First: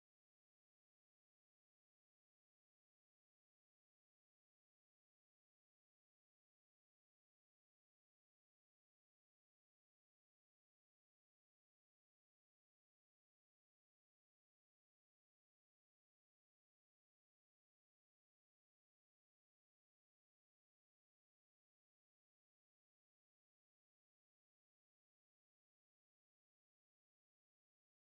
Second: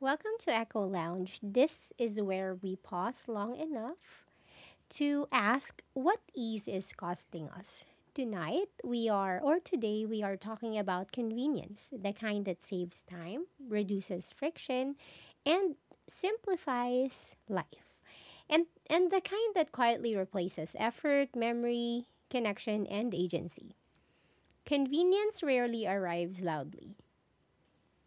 Welcome to Echo Lounge. This is where we pause long enough to ask what ease is costing us. Tonight, we are, or today, we are talking about convenience, the kind that saves time, reduces friction, and simplifies life. And the kind that quietly replaces effort, memory, connection, and agency. Convenience rarely arrives loudly.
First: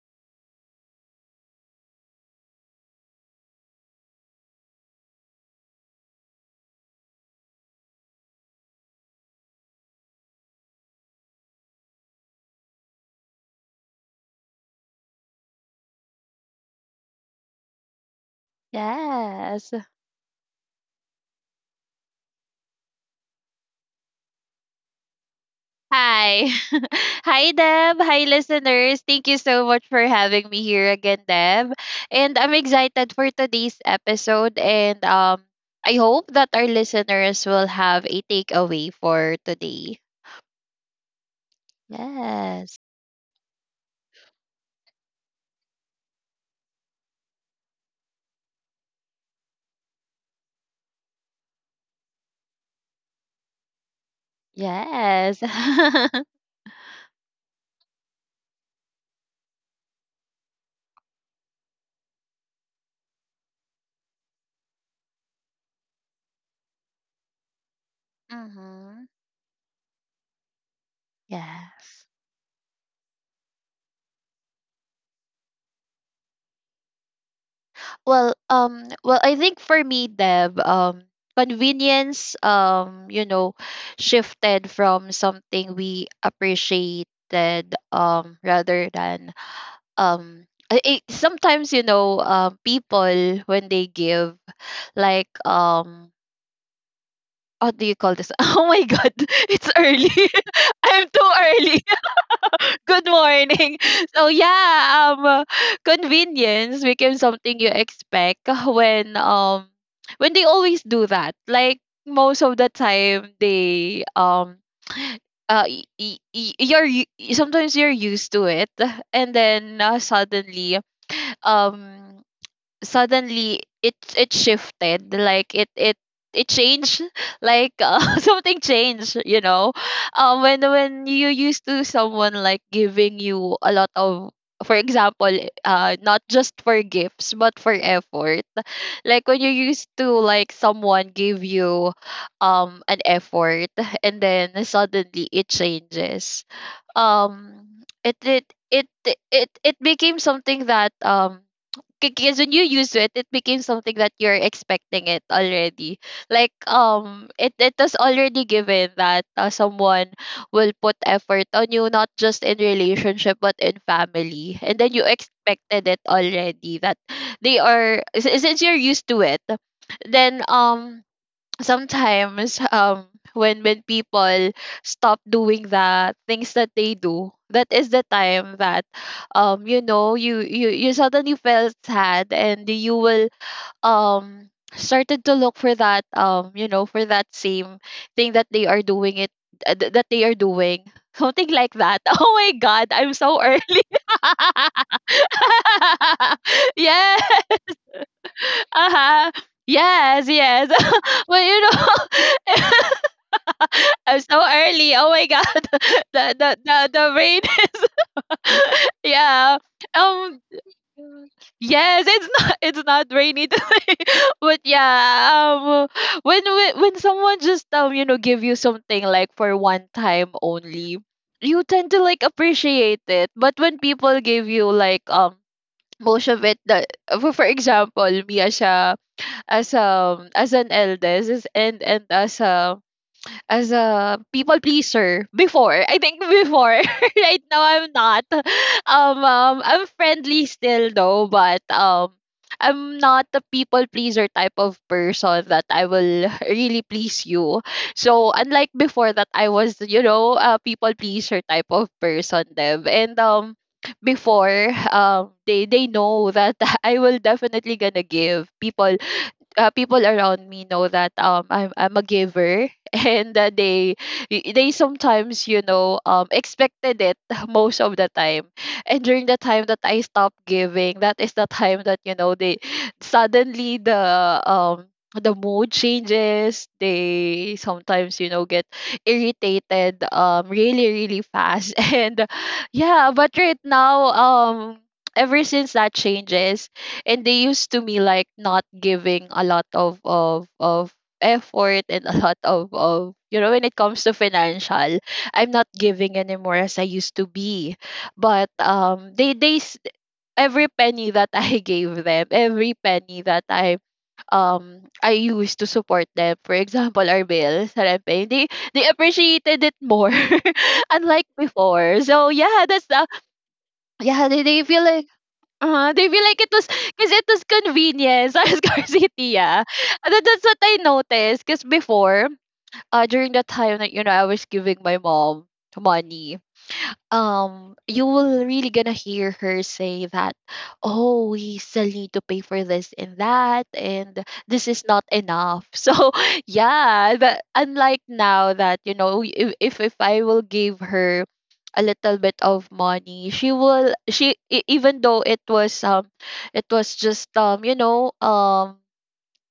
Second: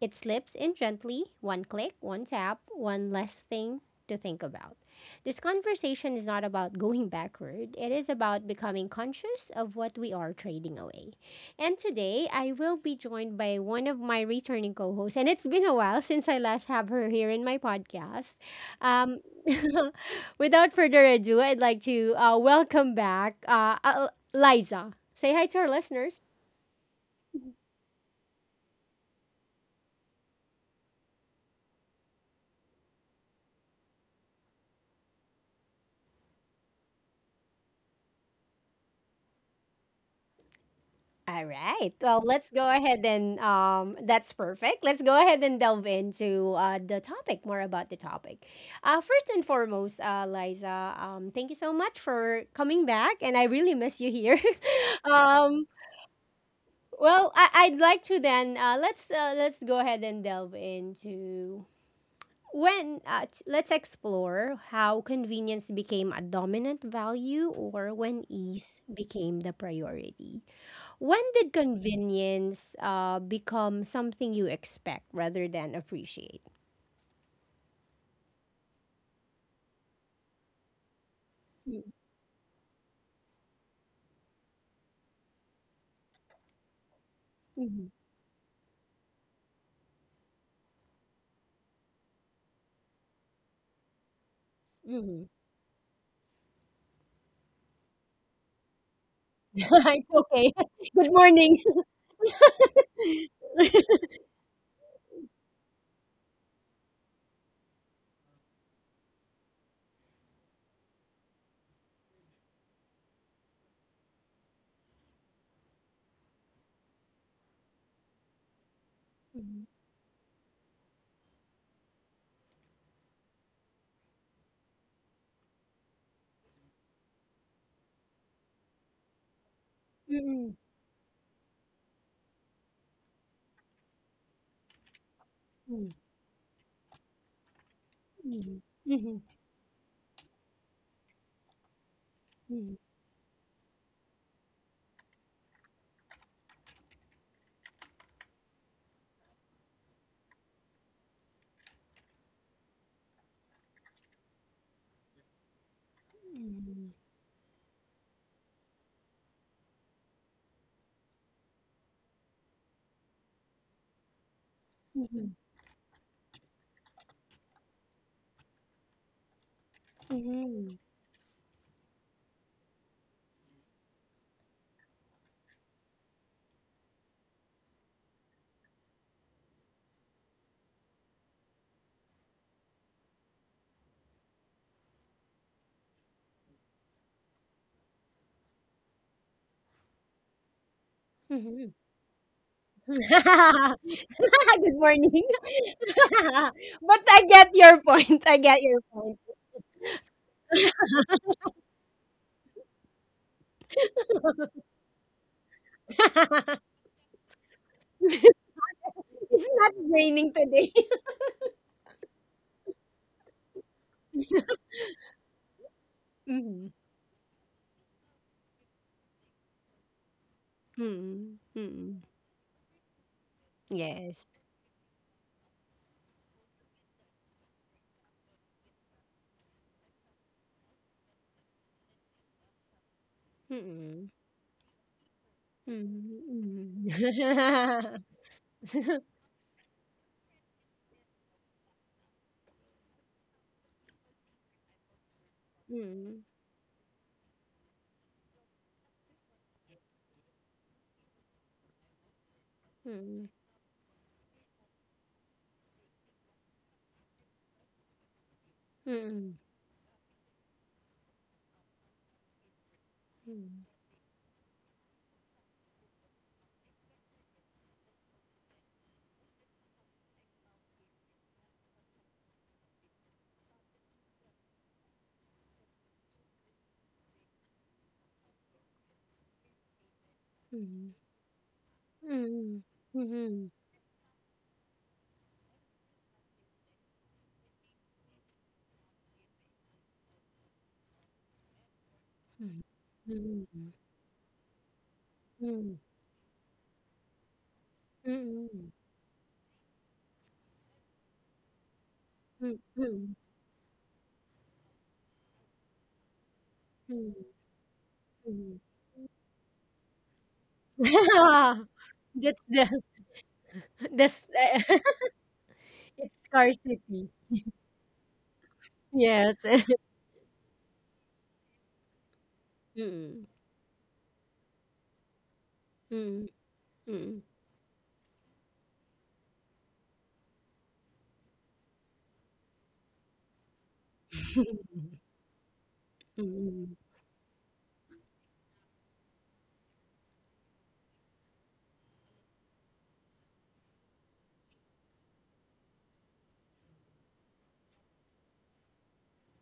It slips in gently, one click, one tap, one less thing to think about. This conversation is not about going backward, it is about becoming conscious of what we are trading away. And today, I will be joined by one of my returning co hosts, and it's been a while since I last have her here in my podcast. Um, Yes. without further ado, I'd like to welcome back Liza. Say hi to our listeners. Hi. Hi, Deb. Hi, listeners. Thank you so much for having me here again, Deb. And I'm excited for today's episode. And I hope that our listeners will have a takeaway for today. All right. Well, let's go Yes. ahead and that's perfect. Let's go ahead and delve into the topic, more about the topic. First and foremost, Liza, thank you so much for coming back, and I really miss you here. Yes. um, well, I'd like to then let's go ahead and delve into when let's explore how convenience became a dominant value or when ease Mm-hmm. became the priority. When did Yes. convenience become something you expect rather than appreciate? Well, I think for me, Deb, convenience, you know, shifted from something we appreciated, Mm-hmm. Rather than, um, sometimes you know, people when they give, Mm-hmm. like, what do you call this? Oh my God, it's It's early. okay. I'm Good too morning. early. Good morning. So convenience became something you expect when when they always do that. Like most of the time, they sometimes you're used to it, and Mm-hmm. then suddenly um suddenly it shifted like it changed like something changed you know Mm-hmm. when you used to someone like giving you a lot of for example not just for gifts but for effort Mm-hmm. Hmm. like when you used to like someone give you an effort and then suddenly it changes um it it it it became something that because when you use it it became something that you're expecting it already like it was already given that someone will put effort on you, not just in relationship but in family, and then you Hmm. expected it already that since you're used to it then sometimes when people stop doing the things that they do, that is the time that you know you suddenly felt sad and you will um started to look for that you know, for that same thing that they are doing it, that they are doing. Hmm. Something Hmm. like that. Oh my god, I'm Good so early. morning. But Yeah. I get your point. I get your point. Uh-huh. Yes, yes. But you know, I'm so early. Oh my god. The rain is It's yeah. not raining Um today. yes, it's not it's not rainy today. But yeah, when Mhm. when when someone just you know give you something like for one time only, Mhm. you tend to Mhm. like appreciate it. But when people Yes. give you like most of it, that for example me as a as an eldest and as Mm-hmm. a people pleaser before. I think before. Hmm. Right Hmm. now I'm not. I'm friendly still though, but I'm not the people pleaser type of person that I Hmm. will really please you. So unlike before that I was, you know, a people pleaser type of person, Deb. And before they know that I will definitely gonna give people Hmm. People around me know that I'm a giver, and that Hmm. they sometimes you know expected it most of the time, and during the time that I stopped giving, that is the time that you know they suddenly um the mood changes, they sometimes you know get irritated, really Hmm. really fast. And Hmm. yeah, but Hmm. right now, ever since that changes and they used to me like not giving a lot of effort, and a lot Hmm. Of you know, when Hmm. it comes to financial, Hmm. I'm Hmm. not Hmm. giving anymore as I used to be. But Hmm. Every penny that I gave them, every Hmm. penny that I I used to support them, for example Hmm. our bills that I'm paying, Hmm. Hmm. they appreciated it more unlike before. So That's the yeah, that's the... yeah, they feel like uh-huh. They that's feel like it was scarcity. because it was convenience. I was Yes. Garcia. And then that's what I noticed. Because before, Hmm. during the time that you know I was giving my mom Hmm. money, Hmm. You will really gonna hear her say that, oh, we still need to pay for this and that, and this is not enough. So Hmm. yeah, that unlike now that you know, if I will give her a little bit of money, she will even though it was just you know um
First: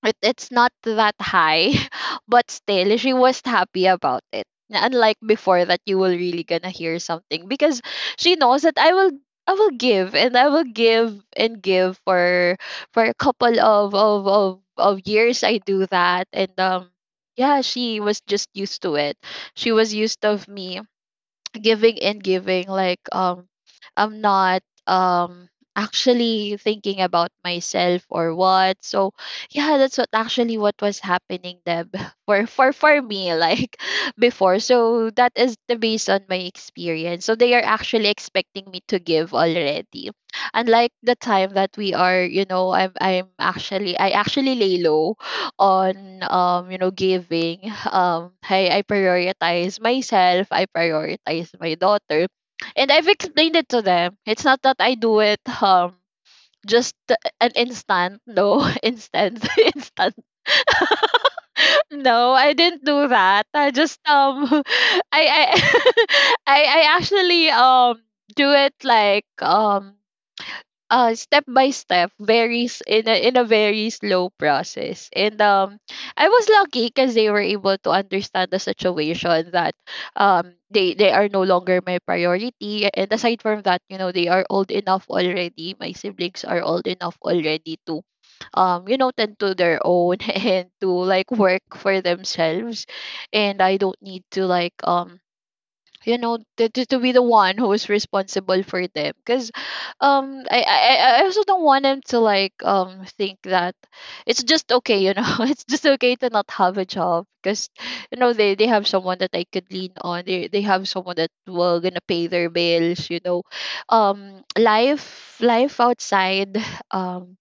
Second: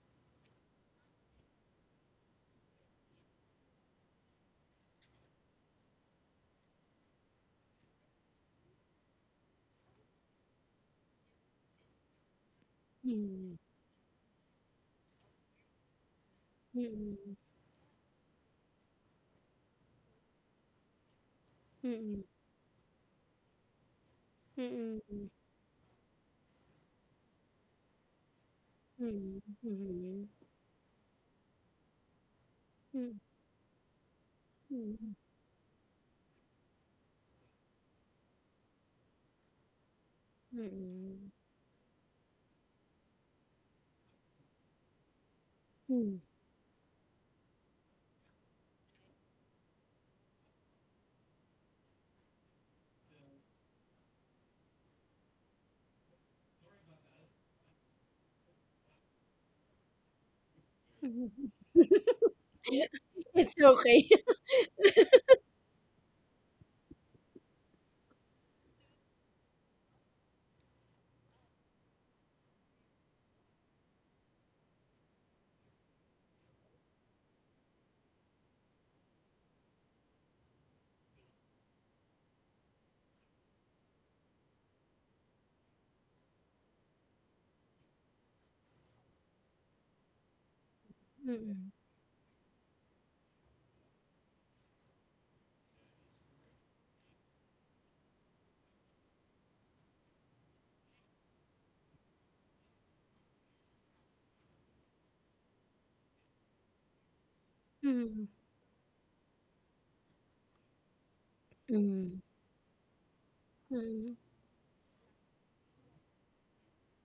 it, it's not that high, but still she was happy about it. Unlike before, that you will really gonna hear something, because she knows that I will I will give and I will give and give for a Hmm. couple of years I do that. And Hmm. yeah, she was just used to it, she was used of me Hmm. giving and Hmm. giving, like I'm not Hmm. Actually thinking about myself or what. So yeah, that's what Hmm. actually what was happening, Deb, for me like before. So Hmm. that is the based on my experience, so they are actually expecting me to give already, unlike the Hmm. time that we are, you know, I'm actually I actually lay low on Hmm. You know giving. I prioritize myself, I prioritize my daughter. And I've explained it to them, it's not that I do it just an instant. No. Instant instant. Hmm. No, I didn't do that. I It's just okay. I I actually do it like step by step, varies in a very slow process. And I was lucky because they were able to understand the situation, that they are no longer my priority. And aside from that, you know, they are old enough already, my siblings are old enough already to you know tend to their own and to like work for themselves, and I don't need to like you know, to be the one who is responsible for them, because I also don't want them to like think that it's just okay, you know, it's just okay to not have a job because you know they Mm, they have someone that I could lean on, they have someone that will gonna pay their mm, bills, you know, mm, life outside um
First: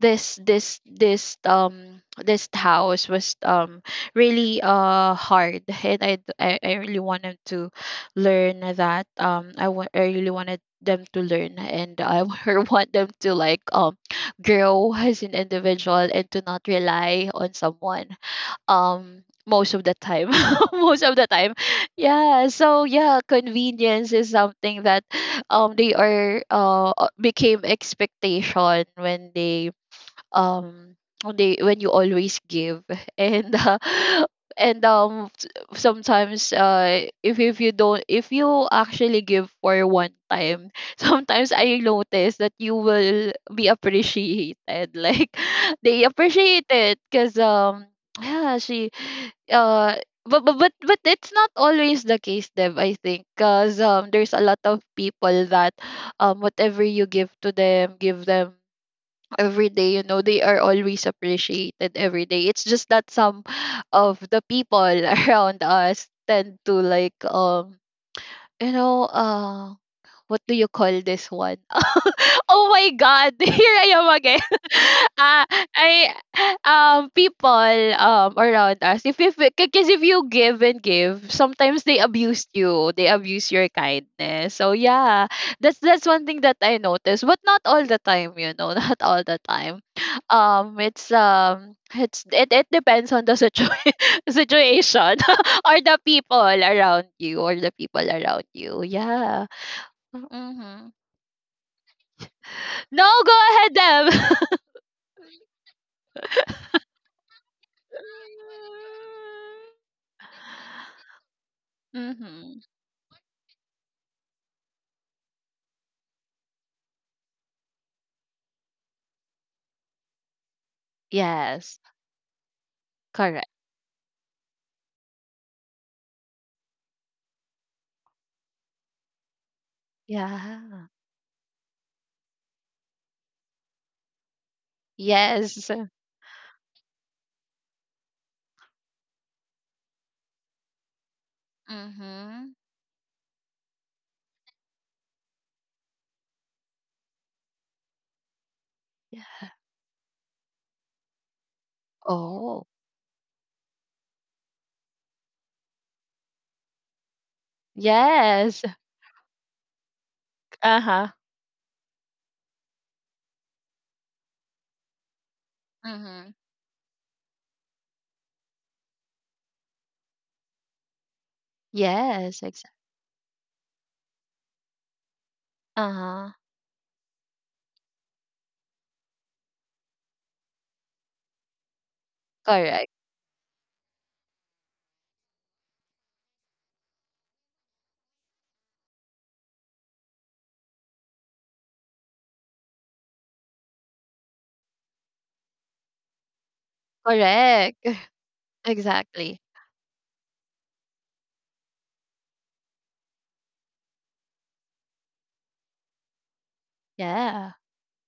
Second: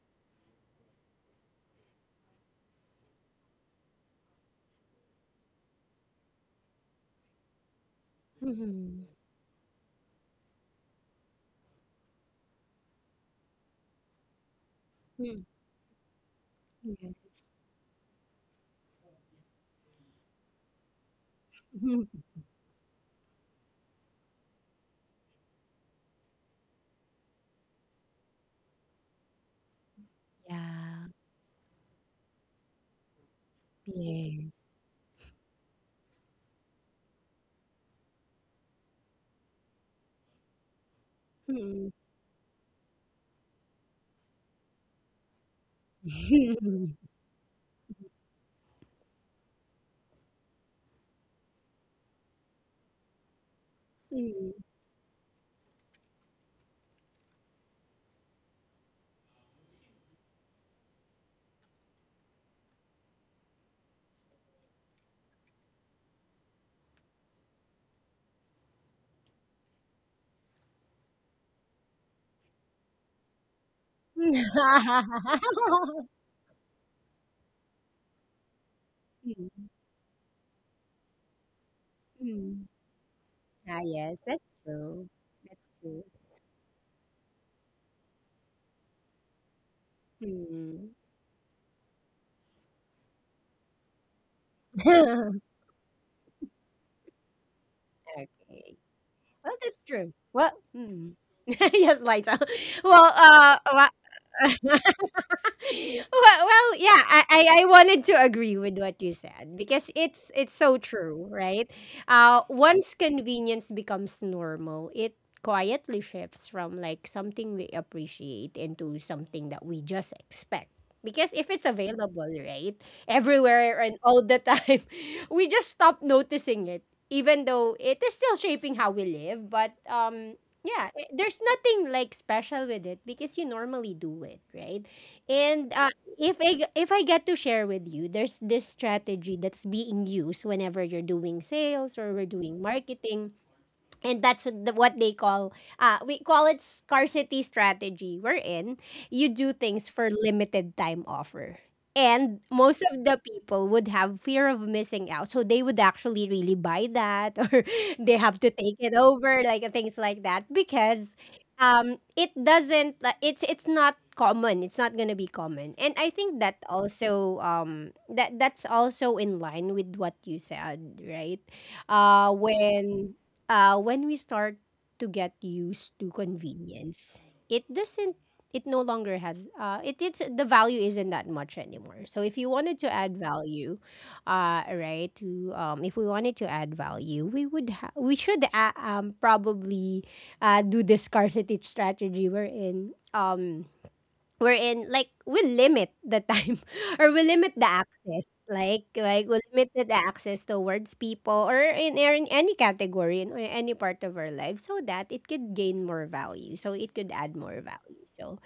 this house was really hard. And I really wanted to learn that mm, I really wanted them to learn, and I want them to like grow as an mhm, individual and to not rely on someone most of the time. Most of the time. mm, Yeah. So yeah, convenience is something that they are became expectation when um yeah, they when you always give. and mhm, yeah, yes. and sometimes if you don't, if you actually give for one time, sometimes I Mm, notice that you will be appreciated, like they appreciate it mm, because yeah she uh but, but it's not always the case, Dev, I think, because there's a lot of mm. people that whatever you give to them, give them every day, you know, they are always appreciated every day. It's just that some of the people around us tend to like you know what do you call this one? Oh my God, here I am again. Ah, I people around us, if, because Mm, if you give and give, sometimes they abuse you. mm. They abuse your Ah, yes, kindness. that's So yeah, true. That's that's one true. thing that I noticed, but not all the time, you know, not all the time. Mm. It's it depends on the situation or the people around you, or the people around Okay. you. Yeah. Well, that's true. Well, Mm-hmm. mm. yes, Liza. No, Well, go ahead, uh, Deb. well, yeah, I wanted to agree with what you said because it's so true, right? Mm-hmm. Once convenience becomes normal, it quietly shifts from like something we appreciate into something that we just expect. Because if it's Yes, available, right, everywhere correct. and all the time, we just stop noticing it. Even though it is still shaping how we live, but yeah, eh, Yeah. there's nothing like special with it because you normally do it, right? And Yes. If I get to share with you, there's this strategy that's being used whenever you're doing sales or we're doing Mm-hmm. marketing. And that's what what they call, we call it scarcity strategy, wherein you do Yeah. things for limited time offer. And most of Oh, the people would have fear of missing out. So they would actually really buy that or they have to take it yes. over, like things like that, because Uh-huh. It doesn't, like, it's not common. It's not going to be common. And I think that Mm-hmm. also, that, that's also in line with what you said, right? Yes, When exactly. When we start to get used to Uh-huh. convenience, it doesn't. It no longer has. It it's the value isn't that much anymore. So if you wanted to add Correct. value, right? To if we wanted to add value, we would we should probably, do the scarcity strategy we're in. Wherein like we limit the time or we limit the Correct. access like we limit Exactly. the access towards people or in any category in any part of our life so that it could gain more value so it could add more Yeah. value so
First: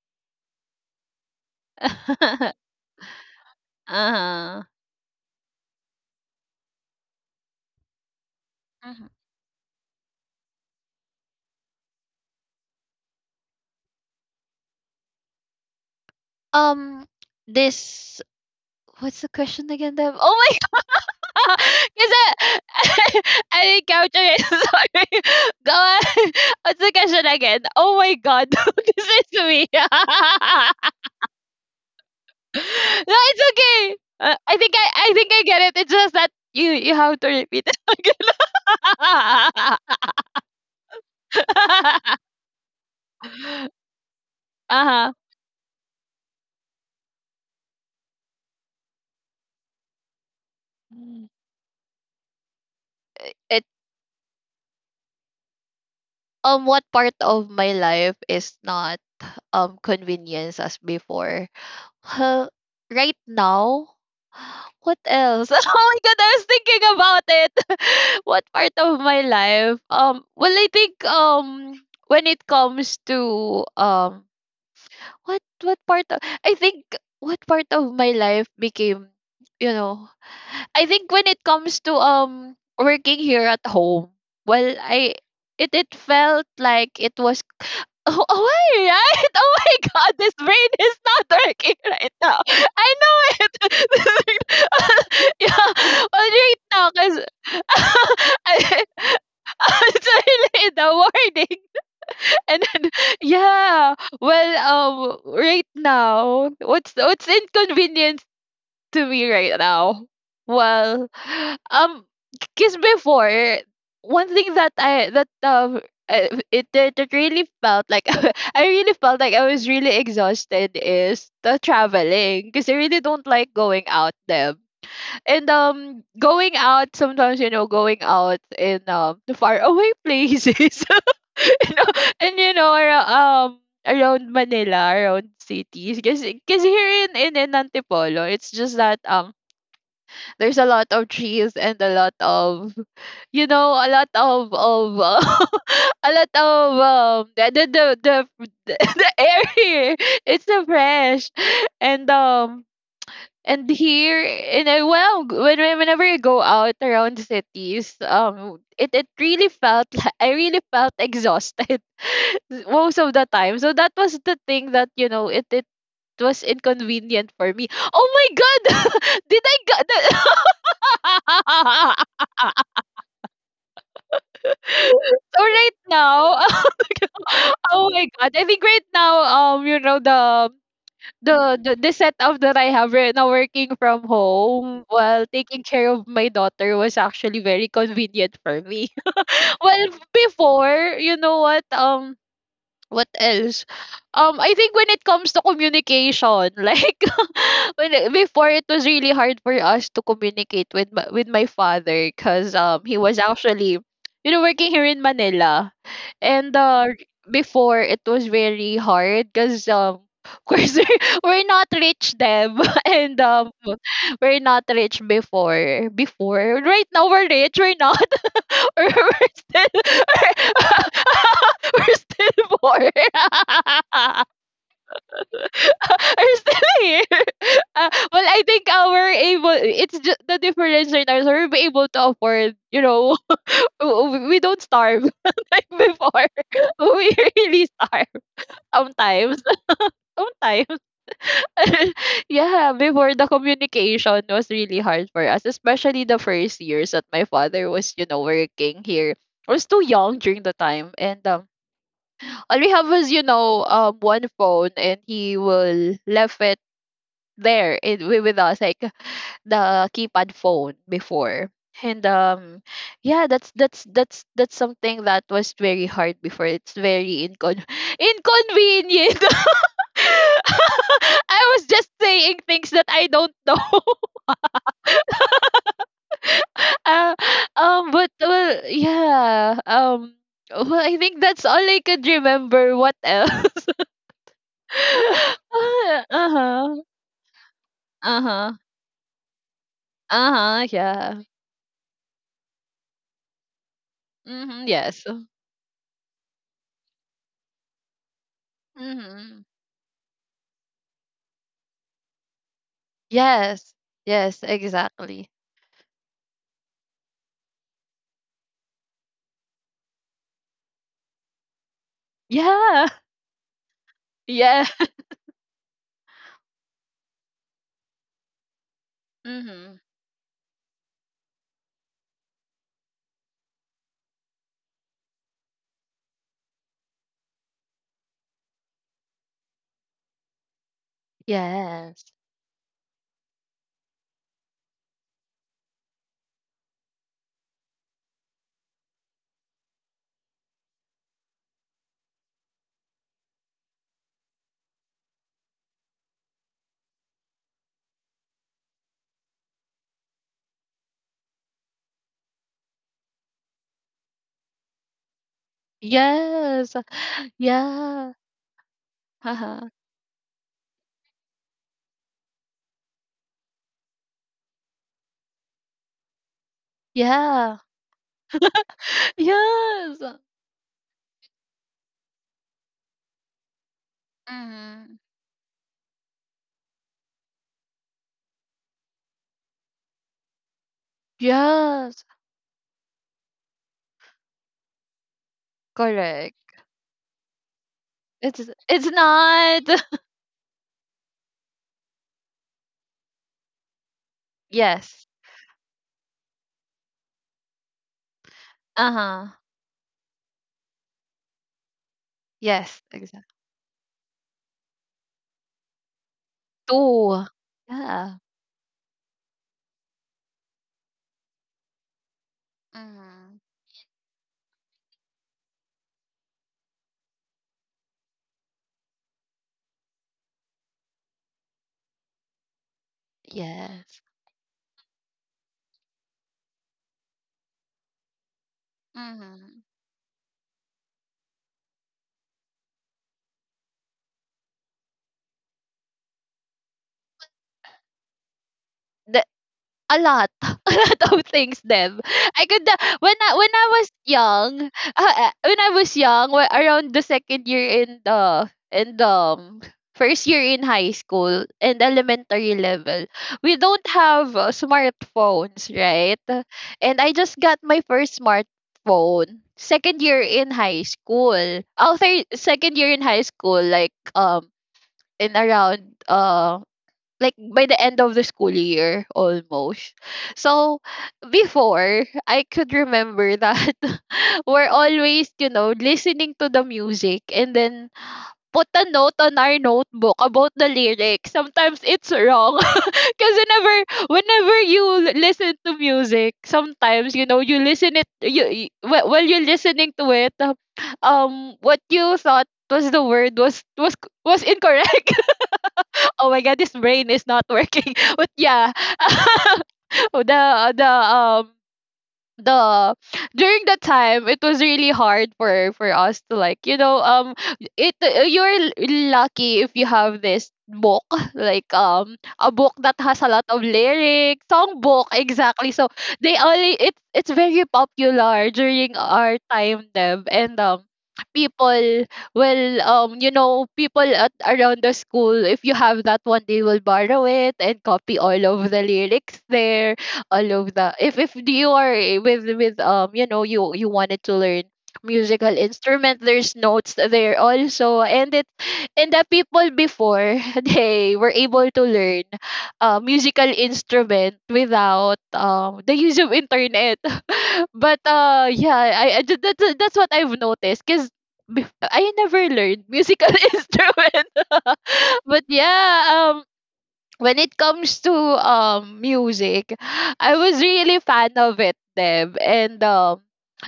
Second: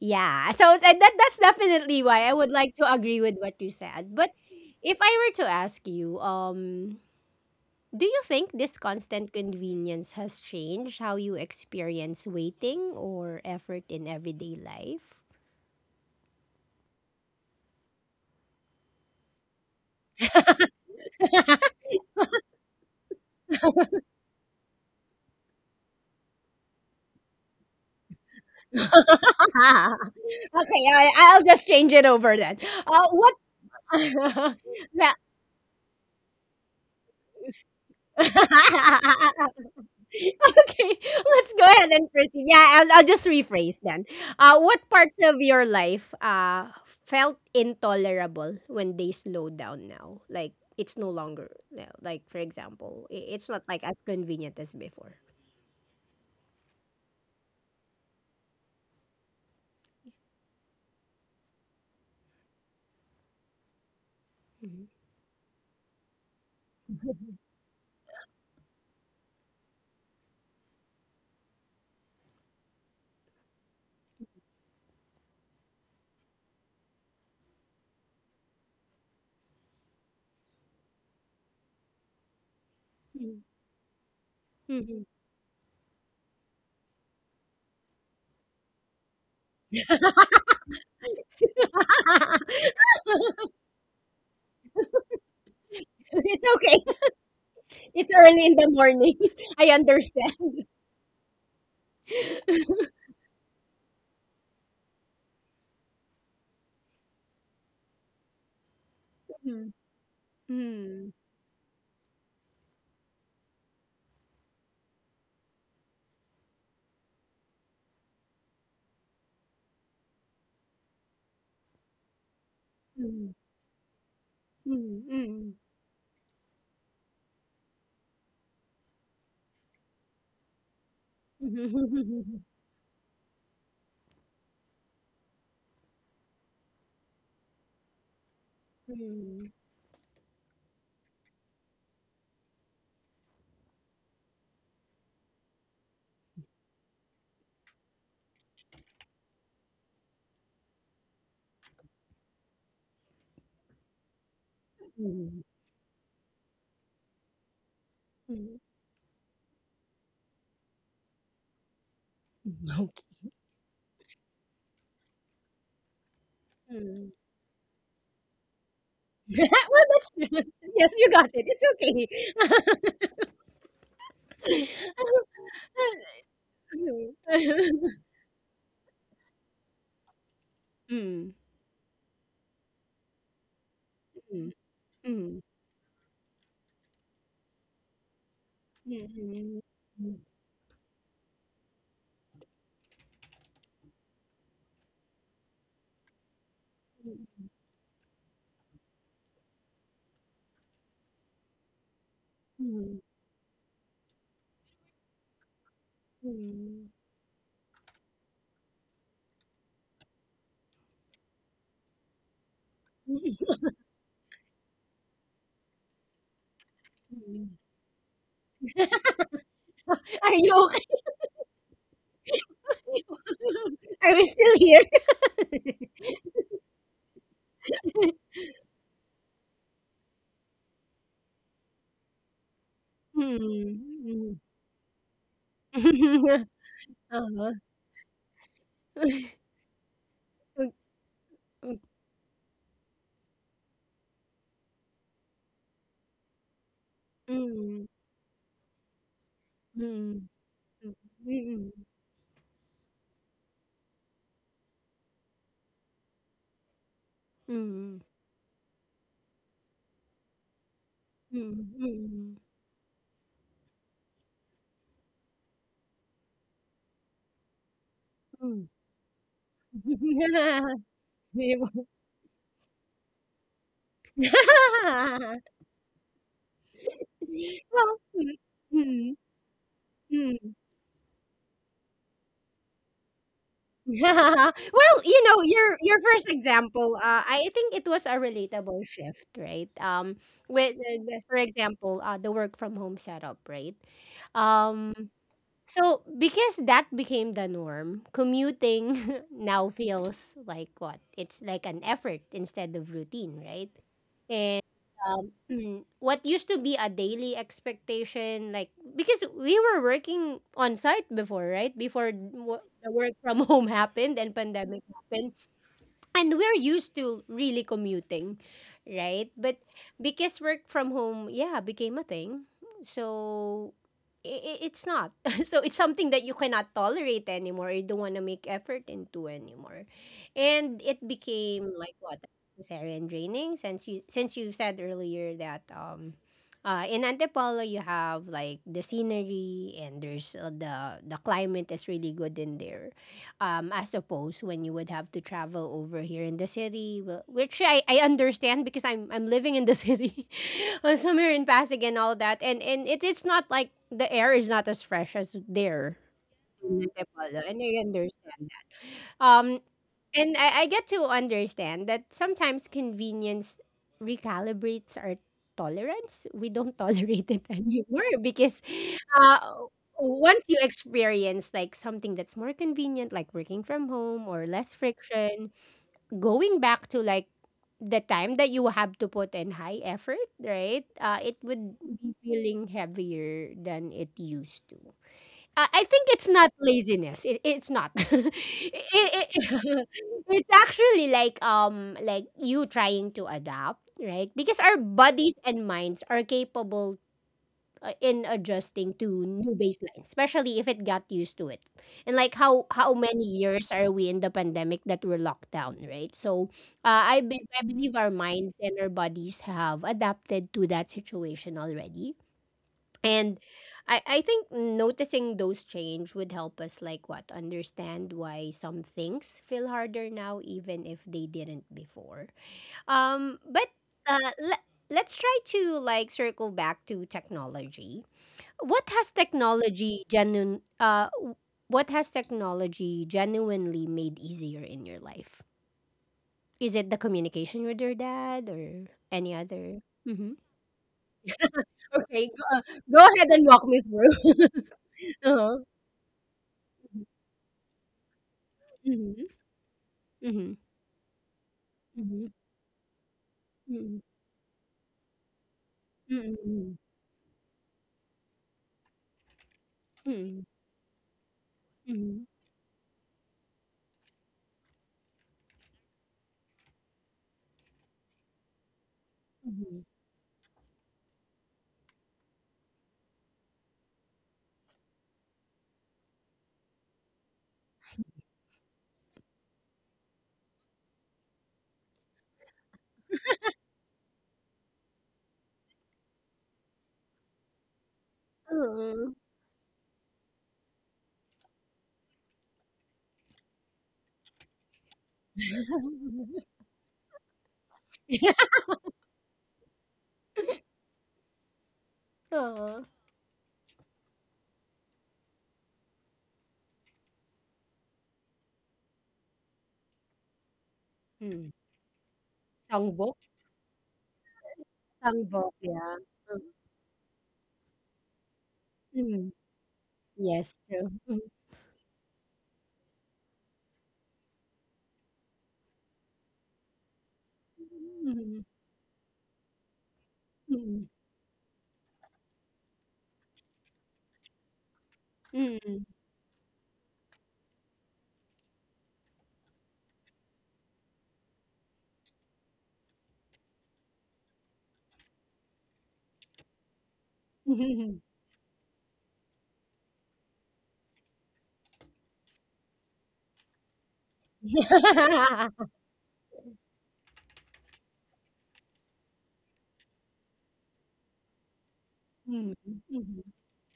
yeah so that's definitely why I would like to agree with what you said. But Uh-huh. if I were to ask you, do you think this Hmm. constant convenience has changed how you experience waiting or effort in everyday life? Um, this What's the question again, Deb? Oh my god! Is it? I didn't capture it. Sorry. Go on. What's the question again? Oh my god. This is me. Okay, I'll just change it over then. No, What? it's okay. I think Yeah. I think I get it. It's just that you have to repeat it again. Okay, let's go ahead and proceed. Yeah, I'll just rephrase then. What parts Uh-huh. of your life felt intolerable when they slow down now? Like, it's no longer, now. Like, for example, it's not It, like as convenient as before. What part of my life is not convenience as before? Huh, right now? Mhm. What else? Oh my god, I was thinking about it. What part of my life? Well I think when it comes to what part of, I think what part of my life became, you know, I think when it comes to working Mhm. here at home, well, Mhm. I it it felt like it was oh, oh wait, right? Oh my god, this brain is not working right now. I know it. yeah, It's right okay. now, because It's early in the morning. I it's understand. early in the morning. And then, yeah, well, right now, what's inconvenient to me right now? Mm, Well, um, because before, one thing that I that. It really felt like I really felt like I was really exhausted is the traveling because I really mm, don't like going out there mm, mm. and going out sometimes, you know, going out in the far away places, you know, and you know, around Manila, around cities, because here in Antipolo, it's just that Mm, there's a lot of trees and a lot of, you know, a lot of a lot of the the air here, it's so fresh. And and here, and I, mm, mm. well, when- Whenever I go out around cities, Mm. It really felt like I really felt exhausted Okay. most of the time. So that was the thing that, you know it it was Mm. inconvenient for me. Oh my god, did I Well, got that's that? yes, you got it. It's okay. So right now, Mm, oh my god, I think right now, you know, the mm, the, the the setup that I have right now, working from home mm, while mm, taking care of my daughter, was actually very convenient for me. mm, Well, before, you know what? What else? I think when it comes to communication, like, before, it was really hard for us to communicate with my father, because mm, he was actually, you know, working here in Manila, and mm, before it was very hard because of course we're not rich then, and mm. um, we're not rich before. Before, right now, we're Mm. rich. We're not. We're still Are you okay? we're still poor. Are we still here? We're still here. Well, I think our able, it's just the difference right now. So we're able to afford, you know, Mm, mm. we don't starve like before. We Uh-huh. really starve sometimes. Sometimes. Yeah, before, the communication was really hard for us, especially the first years that my Mm, father mm, was, you know, working here. I was too young mm. during the time, and um, Mm. all we have was, you know, um, one phone, and he will left it there Mm. in with us, like the keypad phone Mm, before, and mm, um, yeah, that's something that was very hard before. It's very mm. inconvenient. I Di ba? was just saying things that I don't know. Uh, Well, um, but mm, well, mm, yeah, um, mm. well, I think that's all I could remember. What else? Well, you know, your first Uh-huh, example, I think it was a uh-huh, relatable shift, right? Uh-huh, With yeah. for example, the work from home setup, right? Mhm, Um, yes. So, because that became the norm, commuting Mhm. now feels like what? It's like an effort instead of routine, right? Yes, yes, And um, exactly. what used to be a daily expectation, like, because we were working on site before, right? Before the Yeah, work from home happened and yeah. pandemic happened and we're used to really commuting, right. But Mhm. because work from home, yeah, became a thing, so it's not so it's something that you cannot tolerate anymore, you don't want to make effort into anymore, and it became like Yes. what necessary and draining. Since you said earlier that in Antipolo, you have like the scenery and there's the climate is really good in there. As opposed when you would have to travel over here in the city, which I understand because I'm living in the city. Somewhere in Pasig and all that, and it, it's not like the air is not as fresh as there Yes. in Antipolo. And I Yeah. understand that. Um, Uh-huh. and I get to understand that sometimes convenience recalibrates our tolerance. We don't tolerate it Yeah. anymore because uh, Yes. once you experience like something that's more convenient, like working from home or less Mhm. friction, going back to like the time that you have to put in high effort, right? It would Yes. be feeling heavier than it used to. I think it's not Correct. laziness. It, it's not. It's it's it, not. it's actually like you trying to adapt, right? Because our Yes. bodies and minds are capable in adjusting to Uh-huh. new baselines, especially if it got used to it. And like how Yes, how many exactly. years are we in the pandemic that we're locked down, right? So Two. I believe our Yeah. minds and our bodies have adapted to that situation already. And Mhm. I think noticing those change would help us like what understand why some things feel harder now even if they didn't before. But Yes. uh le- let's try to like circle back to technology. What has Mhm. technology genuine uh w- what has technology genuinely made easier in your life? Is it the communication with your dad or the any other? A Mhm. lot, a lot of things then Okay, I go, could, uh, go when ahead i and when walk i me was through. young, uh, uh, Uh-huh. when i was young, around the second year in the Mhm, first year mhm, in high school and mhm, elementary level, we don't mm, have, smartphones, right? mm, And I just got my first smartphone second mm, year mm, in high school, after mhm, second year in high school, like, um, in around, um, like by the end of the school year mm. almost. So before, I could remember that we're always, you know, listening to the music and then put a note on our notebook about the lyrics. Sometimes it's wrong. Cause whenever, whenever you listen to music, sometimes, you know, you listen it, you, you Oo. wh- while you're listening to it, um, what you thought was the word was was incorrect. Oh my god, this brain is not working. But yeah, the the um Oo. the during the time, it was really hard for us to, like, you know, um, it you're lucky if you have this book, Hmm, like, um, a book that songbok, has a lot of lyrics, song book. songbok, Exactly, so yeah. Mm, they only, it's very popular during mm, our time, Deb, yes, and true. um, Mm, people will, um, you know, people at around the school, if you have that one, they will borrow it and copy all of the lyrics there, all of mm, the, if you are with, um, you know, you wanted to learn musical mm, mm, instrument, there's notes there also, and it, and the people before they were able to learn, musical instrument without the use of internet. mhm. But yeah, I that's what I've noticed, because I never learned musical instrument, but yeah, when it comes to music, I was really fan of it, Deb, Mm, and mhm,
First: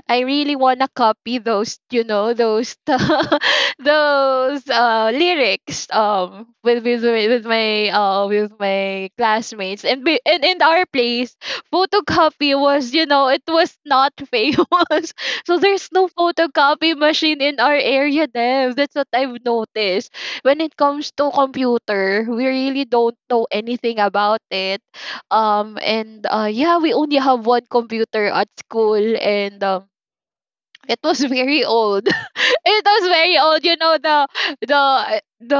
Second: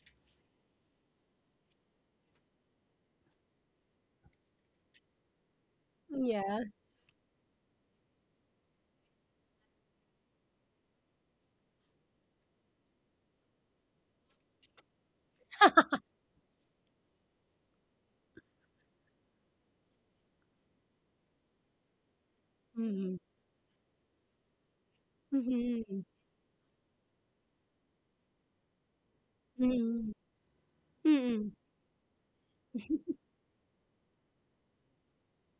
I really wanna copy those, you know, those those lyrics yeah, with my classmates, and be, and in our place, photocopy was, you know, it was not famous, so there's no photocopy machine in our area, Deb. That's what I've noticed. When it comes to computer, we really mm, don't know anything about it. Mhm, And yeah, we only have one computer at school, and mm, it was mm, very old. It was very old. You know, the the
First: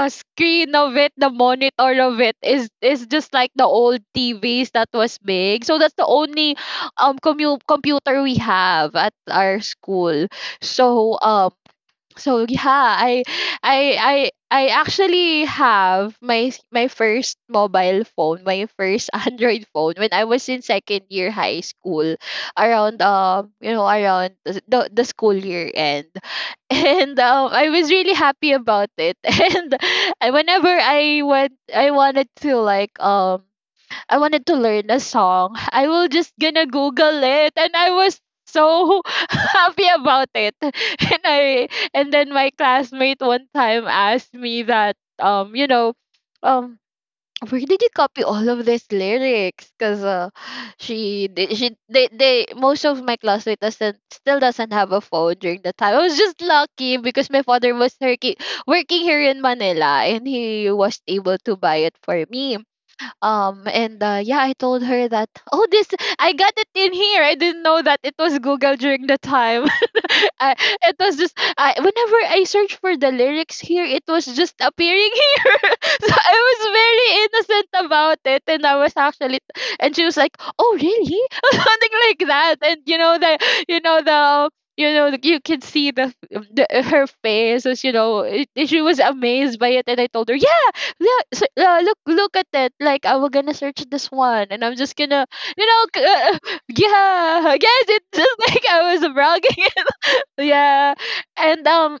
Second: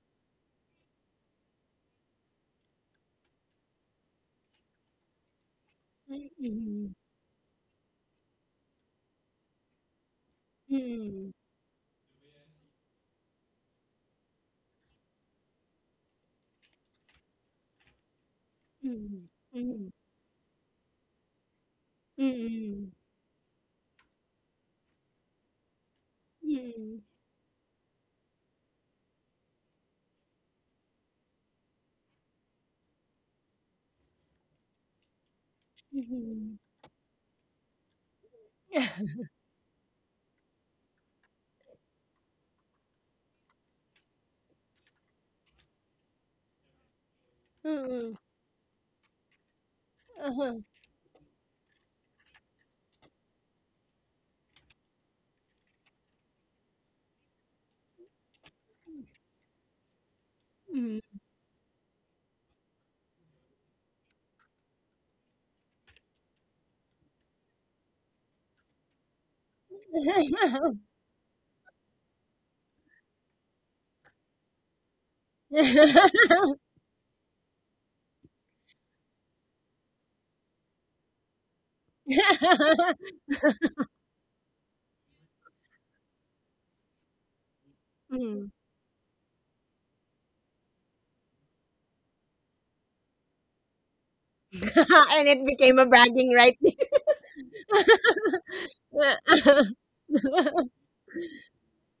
uh, screen of it, the monitor of it is just like the old TVs that was big. So that's the mm, only mm, computer we have at our school. So mm, um, so yeah, I actually have my my first mobile phone, my first mm, android mm, phone when I was in second year high school, mm, around you know around the school year end, mm, and I was really happy about it. And whenever I went, I wanted to like um, I wanted to learn a song. I will just gonna Google it, and I was so happy about it. And I, and then my classmate one time asked me that, um, you know, um, where did you mhm. copy all of these lyrics? Cause Uh-huh. She they most of my classmates doesn't still doesn't have a phone during the time. I was just lucky because my father was working, working here in Manila, and he was Mm. able to buy it for me. Um, and yeah, I told her that, oh, this, I got it in here. I didn't know that it was Google during the time. I, it was just, I, whenever I searched for the lyrics here, it was just appearing here. So I was very innocent about it. And I was actually, and she was like, oh, really? Something like that. And you know, the, you know, the, you know, like, you can see the, the her face was, you know, it, Mm. she was amazed by it. And I told her, "Yeah." Yeah, so, yeah, look, look at it. Like I was gonna search this one, and I'm just gonna, And it you became know, a bragging right. yeah, yes, it's just, like I was bragging. Yeah, and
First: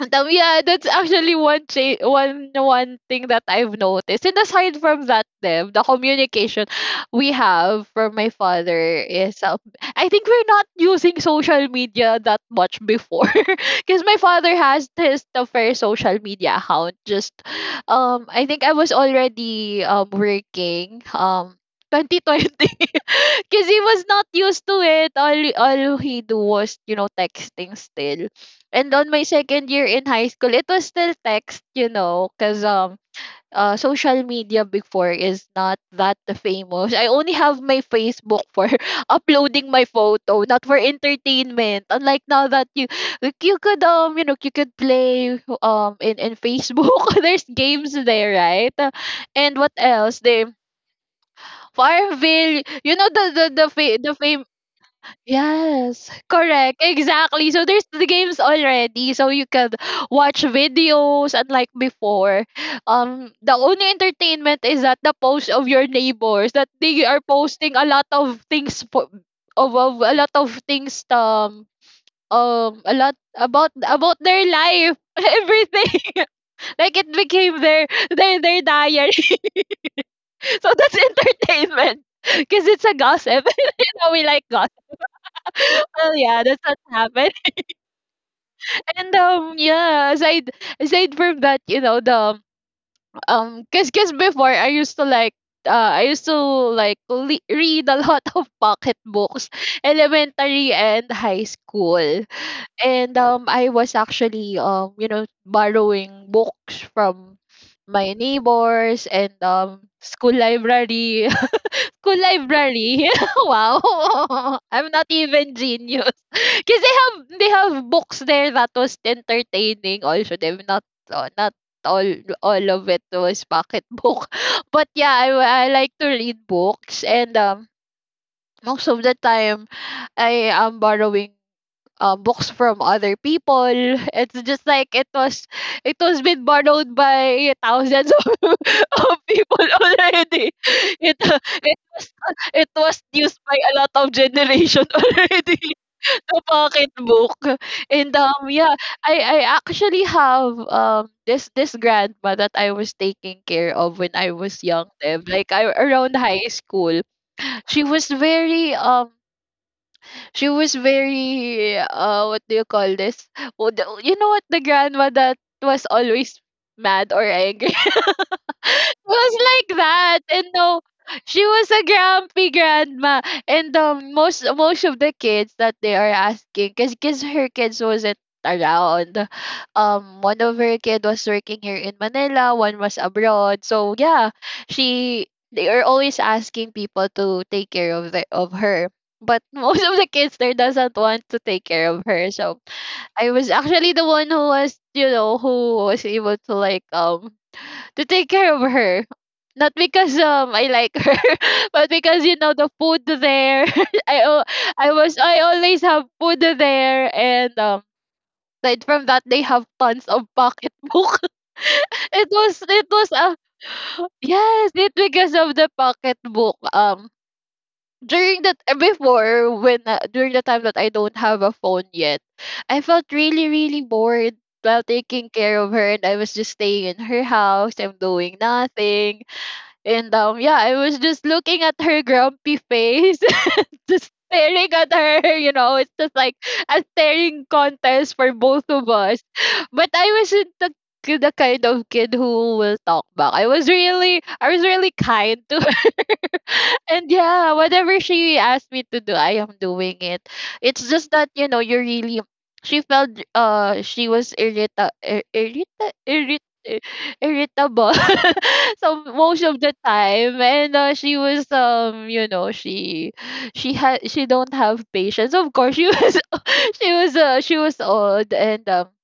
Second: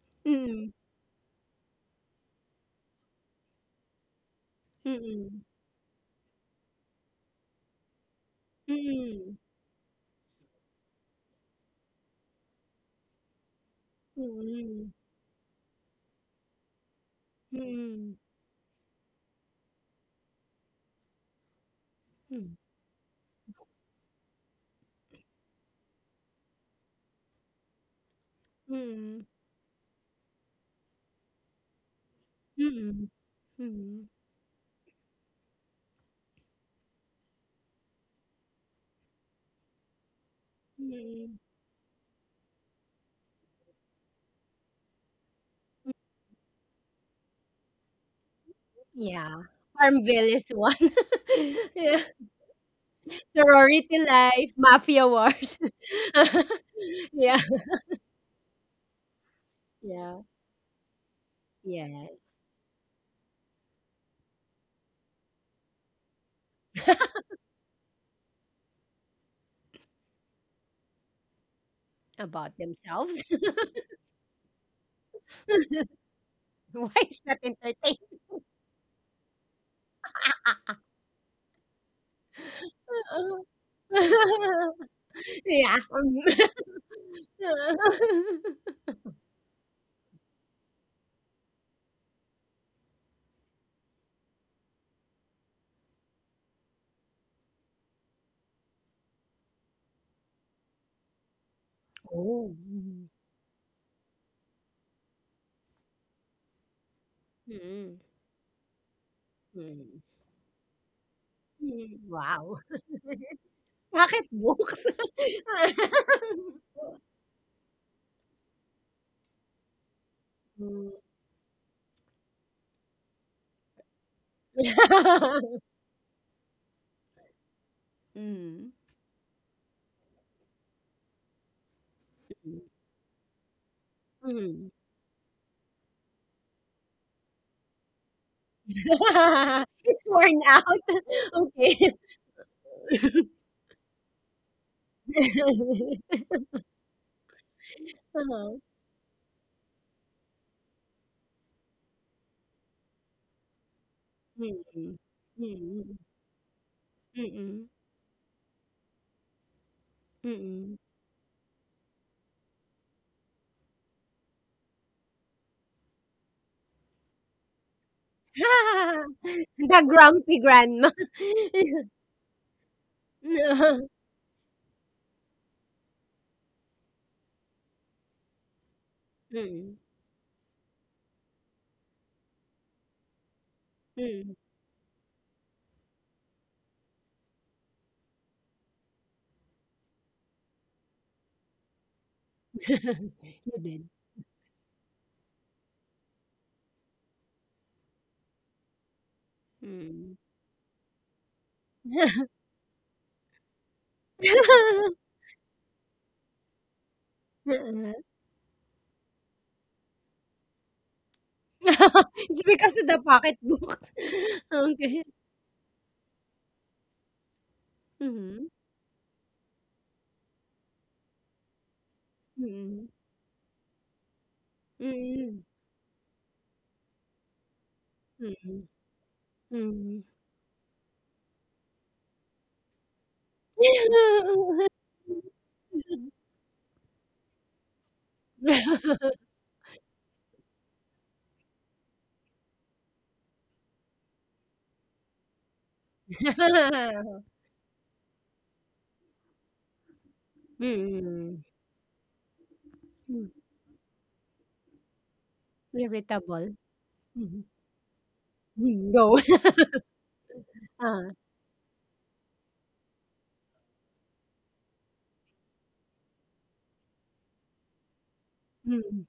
yeah, Mm. that's actually one one thing that I've noticed. And aside from that, Mm. Dev, the communication we have from my father Mm. is I think we're not using social media that much before, because my father has Mm. his the first social media account. Just Mm. I think I was already working 2020, because he was not used to it. All he do was, you know, texting still, Mm. and on Mm. my second year in high school, it was still text, you know, because Mm. Social media before is not that famous. I only have my Facebook for uploading my photo, not for Mm. Mm. entertainment. Unlike now that you, like, you could you know, you could play in Facebook. There's games there, right? Yeah. and what else? Farmville is The one. Yeah. Farmville. You know Sorority the fame. life. Mafia wars. Yes, correct, Yeah. exactly. So there's the games already, so you can Yeah. watch videos. Unlike Yes. before, the only entertainment is that the post of your neighbors that they are posting a lot of things, of a lot of things um, About um, a lot themselves. About their life, everything. Why Like it is that became their entertaining? their their diary. So that's entertainment. Because it's a Oo. gossip. You know, we like gossip. Yeah, Oh hmm. yeah, that's what happened. And yeah, aside, aside from that, you know, the um, cause, cause before I used to like, uh, I used to like read a lot of pocket books, elementary and high school. Oh, mhm. And I was actually you know borrowing books from my neighbors and Mm, mm, school library. mm, School wow. library? Wow. Bakit books? I'm not even genius. Because they have books there that was entertaining also. They've not not all all of it was pocketbook. But yeah, I Mm. I like to read books and most of the time I am borrowing books Mm, from other people. It's just mm. like it was been borrowed by thousands of, of people It's worn already. out, It it okey. was it was used by a lot of generation already. The pocketbook and Oo, yeah, I actually have this grandma that I was taking care of when I was young, mm, Deb. Like I mm, around high school, mm, she was very um she mm. was very what do you call this? Oh, you know what, the grandma that was always mad or angry, it was like The that. grumpy And no, grandma. she was a grumpy grandma. And most of the kids that they are asking, cause her kids wasn't around. Mm, One of her kid was working here in Manila, one was abroad. So mm. yeah, she they are always asking people to take care of the of her. But most of the kids there doesn't want to take care of her. So I was You did. actually the one who was, you know, who was able to like to take care of her. Not Mm. because I like her, but because you know the food there. I al- I always have food there, and Mm. aside from that they have tons of pocketbook. It's because of it the was pocketbook. yes it Okay. because of the pocketbook. During Mhm. that Before when, during the time that I don't have a phone yet, I Mm. felt really really bored while taking Mm. care of her, and I was just staying in her house. I'm doing Mm. nothing Mm. and yeah, I was just looking at her grumpy face, just staring at her. You know, it's just like a staring contest for both of us. But I wasn't the the kind of kid who will talk back. I was really kind to, and yeah, whatever she asked me to do, I am doing it. It's just that Mm. you know, you really. She felt Mm. She was Irritable. ir- Mhm. irritable. Mm. So Go. most of the time, and Ah. she was, you know, she had she don't have patience. Of course she was, she was old and Mm.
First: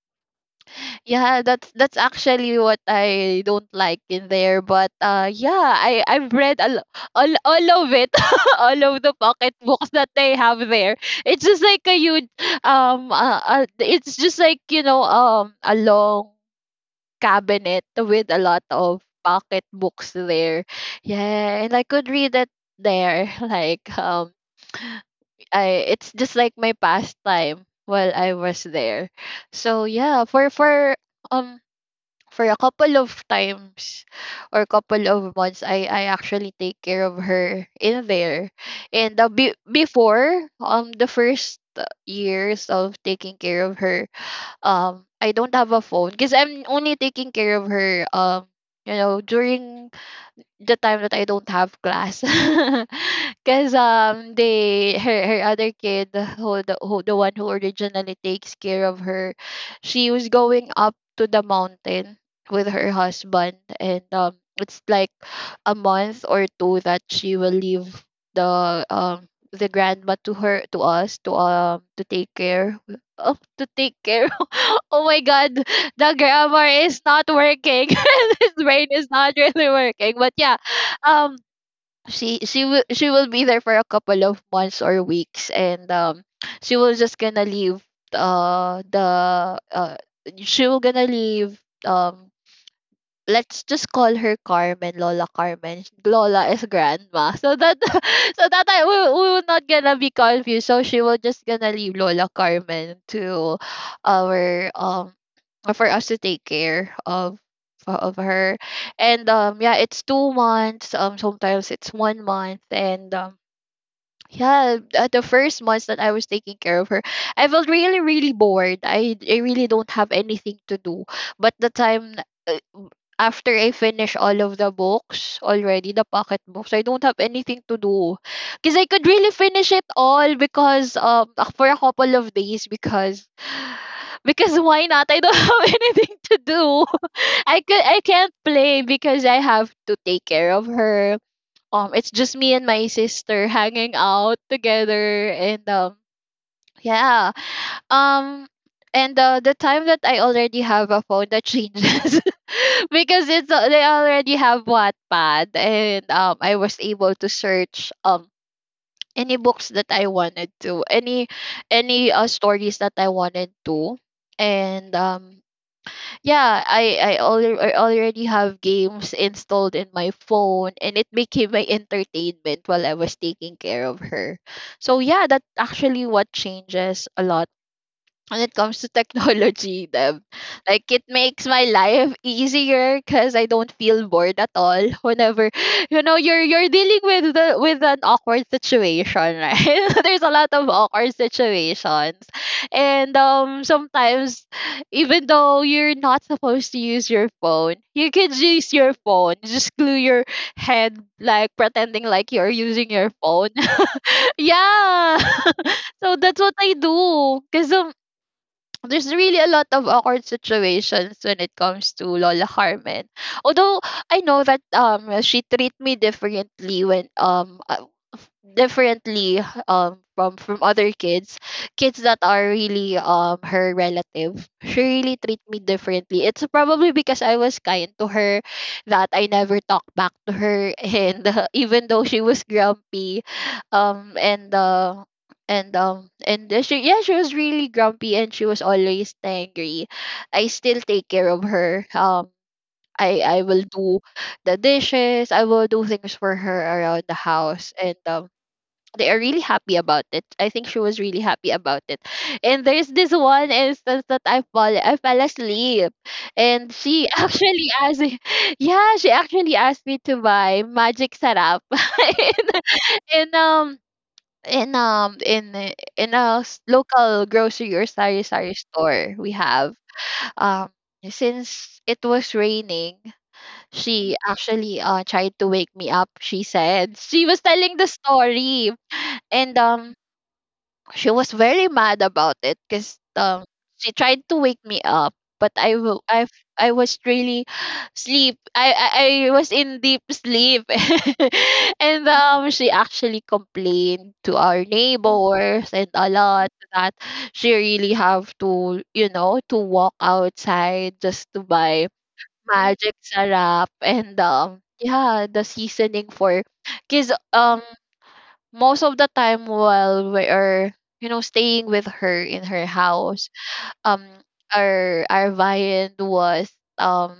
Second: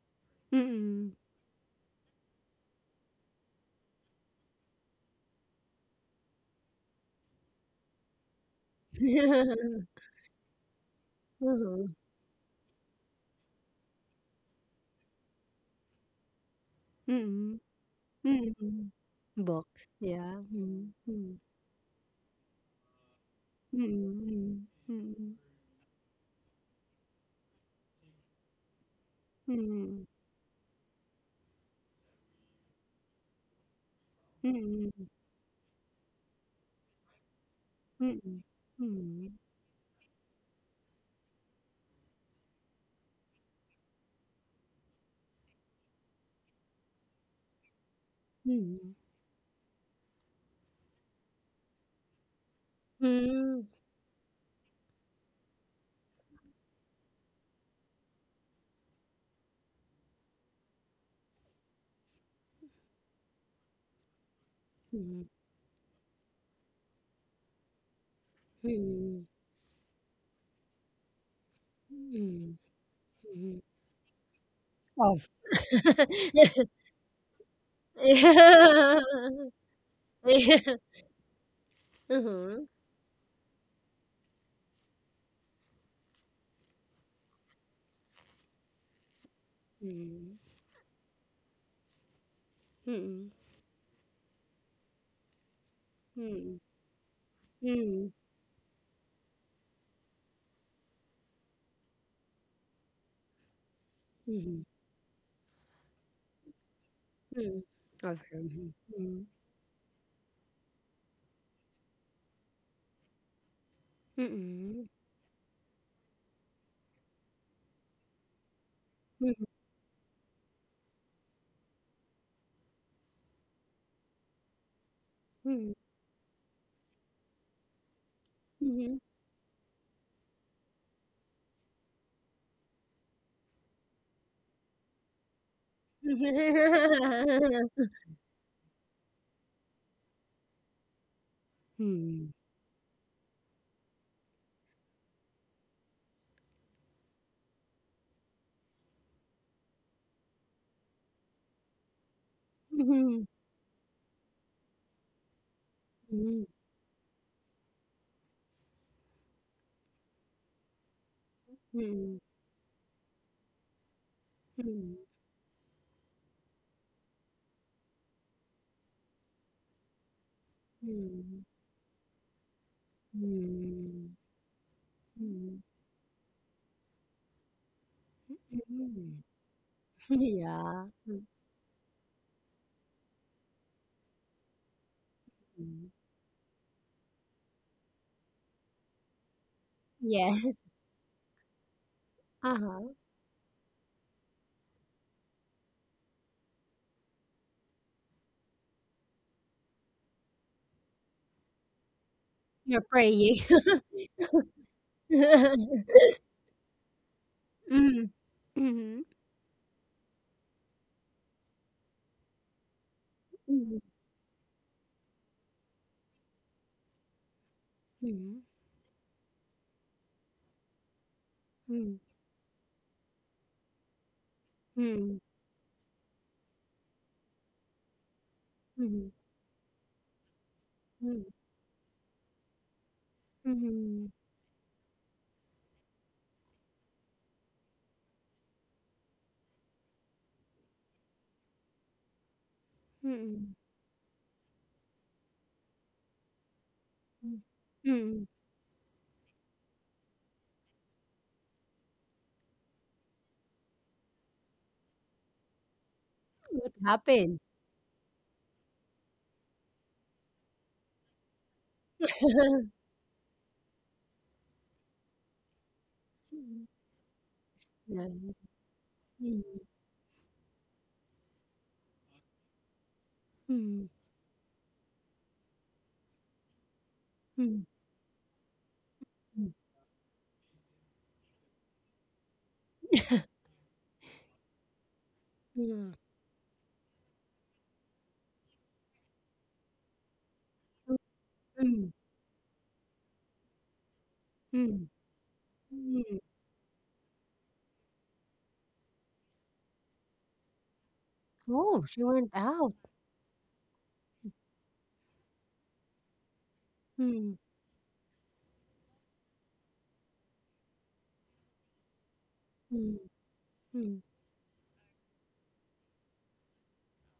Mm. yeah, that's actually what I don't like in there. But yeah, I I've read all of it, all of the pocket books that they have there. It's just like Mhm. a huge it's just like, you know, a long Mm. cabinet with a lot Mm. of pocket Box. books Yeah. there. Mm. Mm. Yeah, and I could read it there. Like Mm, mm, I it's just like my pastime while I was there. So mm, yeah, um for a couple of times or mm, couple mm, of months, I actually take care of her in mm, there and mm, before, the first years of taking care of her, I don't have a phone because I'm only taking care of her you mm, know during the time that I don't have class. Cause they, her other kid, who the one who originally takes care of her, she was going up to the mountain with her husband, and it's like a month or two that she will leave mm, the mm, grandma to her to us to take mm, care of mhm. to take care oh my Of. god, the Yeah. grammar is not working. His brain is not really working. But yeah, Yeah. um, Mhm. She will be there for a couple of months or weeks, and she was just gonna leave the she will gonna leave um Mm, let's just call her Carmen, Lola Carmen. Lola mm, is grandma. So that so that I we, will not gonna be confused. So she will just gonna leave Lola Carmen to mm, mm, mhm, our for us to take care mm. of Of her. her. Mhm. And yeah, it's 2 months. Sometimes it's one month and yeah, Mm, at the first months that I was taking care of her, I felt really, really bored. I mm, really don't have anything to do. But the time uh, after I finish all of the books mhm, already, the pocket books, I don't have anything to do. mm, Because mhm, I mhm. could really finish it all because for a couple of days because because why not? I don't have anything to do. I can't play because I have to take care of her. It's Mm, just me and my sister hanging out together, and yeah um the time that I already have a phone, that changes. Because they already have Wattpad, and mhm, mm, I was able to search any books that I wanted to, any mm, stories that I wanted to, and yeah, I already have games installed in my phone, mm, and it mm. became my entertainment while I was taking care of Mm. her. So yeah, that Mm. actually what changes a lot when it comes to Mm. technology, Deb. Yeah. Like it makes my life easier because I don't feel bored at all. Whenever Mhm. you know you're dealing with the with an awkward situation, right? There's a lot Yes. of awkward situations, Uh-huh. and sometimes even though you're not supposed to use your phone, you can use your phone. Just glue your head like pretending like you're You're using your praying. phone. Yeah. So that's what I do. Cause Mhm. Mhm. there's really a lot of awkward situations when it comes to Lola Carmen. Mhm. Although I know that she treat me differently when differently from other kids, Mhm. kids that are really her relative. She really Mhm. treat me differently. It's probably because I was kind to her, that Mhm. I never talked back to her, and even though she was grumpy, Mhm. um and uh and she, yeah, she was really grumpy, and she was always angry. I still take care of her. Mhm. Mhm. I Mhm. will do the dishes, I will do things for her around the Mhm. house, and Mhm. They are really happy about it. I think she was really happy about it. And there's this one instance that I fell asleep, and What she happened? actually asked me- yeah, she actually asked me to buy magic sarap, and in in a Mhm. local grocery or Yeah. sari sari store we Mhm. have. um since it was raining, Mhm. she actually tried to wake me up. She said, she was Mhm. telling the story, Mhm. and she was very mad about it because she tried to wake me up, but Mm. Yeah. I was really sleep. I was in deep sleep, Mm. and she actually complained to our Mm. neighbors and a Mm. lot that she really have to, you know, to walk outside just to Oh, buy she went out. magic sarap, and yeah, the seasoning for, because Mm. Most of the time while we are, you know, staying with her in her Mm. house, Mm. um our viand was, um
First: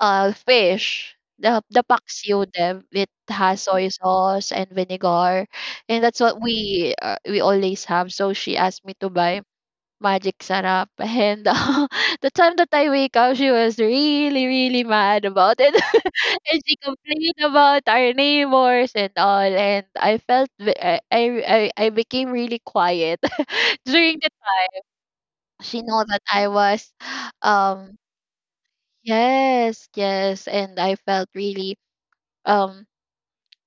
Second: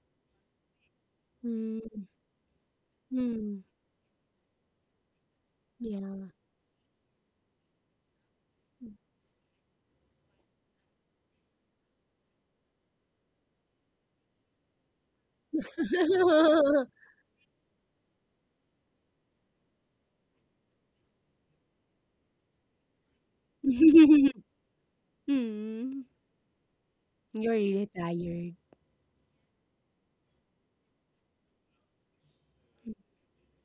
fish, the Mm. paksiw them, it has Mm. soy sauce and vinegar, and Yeah. that's what we, we always have. So she asked me to buy magic sarap. And the time that I wake up, she was really, really mad about it. And she complained about our neighbors and all. And I felt, I became really quiet during the she Mm, know that I was. you're really um tired. yes, yes, and I felt really, um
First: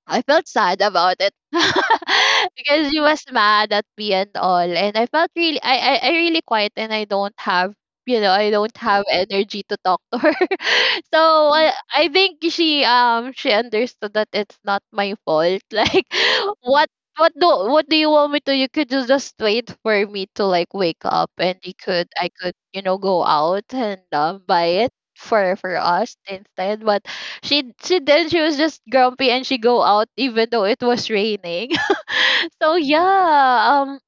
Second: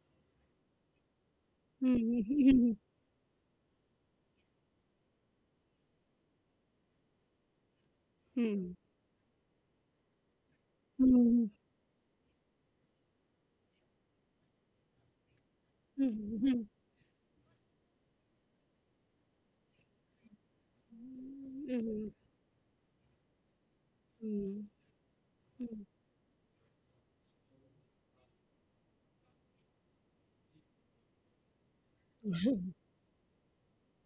I felt sad about it Mm, because he was mad at me and all, and I felt really, I really quiet, and I don't have, you know, I mm, don't have energy to talk to her. So mm, I think she understood that it's not my fault. Like, mm, mm, what, what do you want me to? You could just wait for me to like wake up, and you could, I could, you know, go out and mm, buy it for us instead, but she then she was just grumpy, and she go out even though it was raining. So yeah,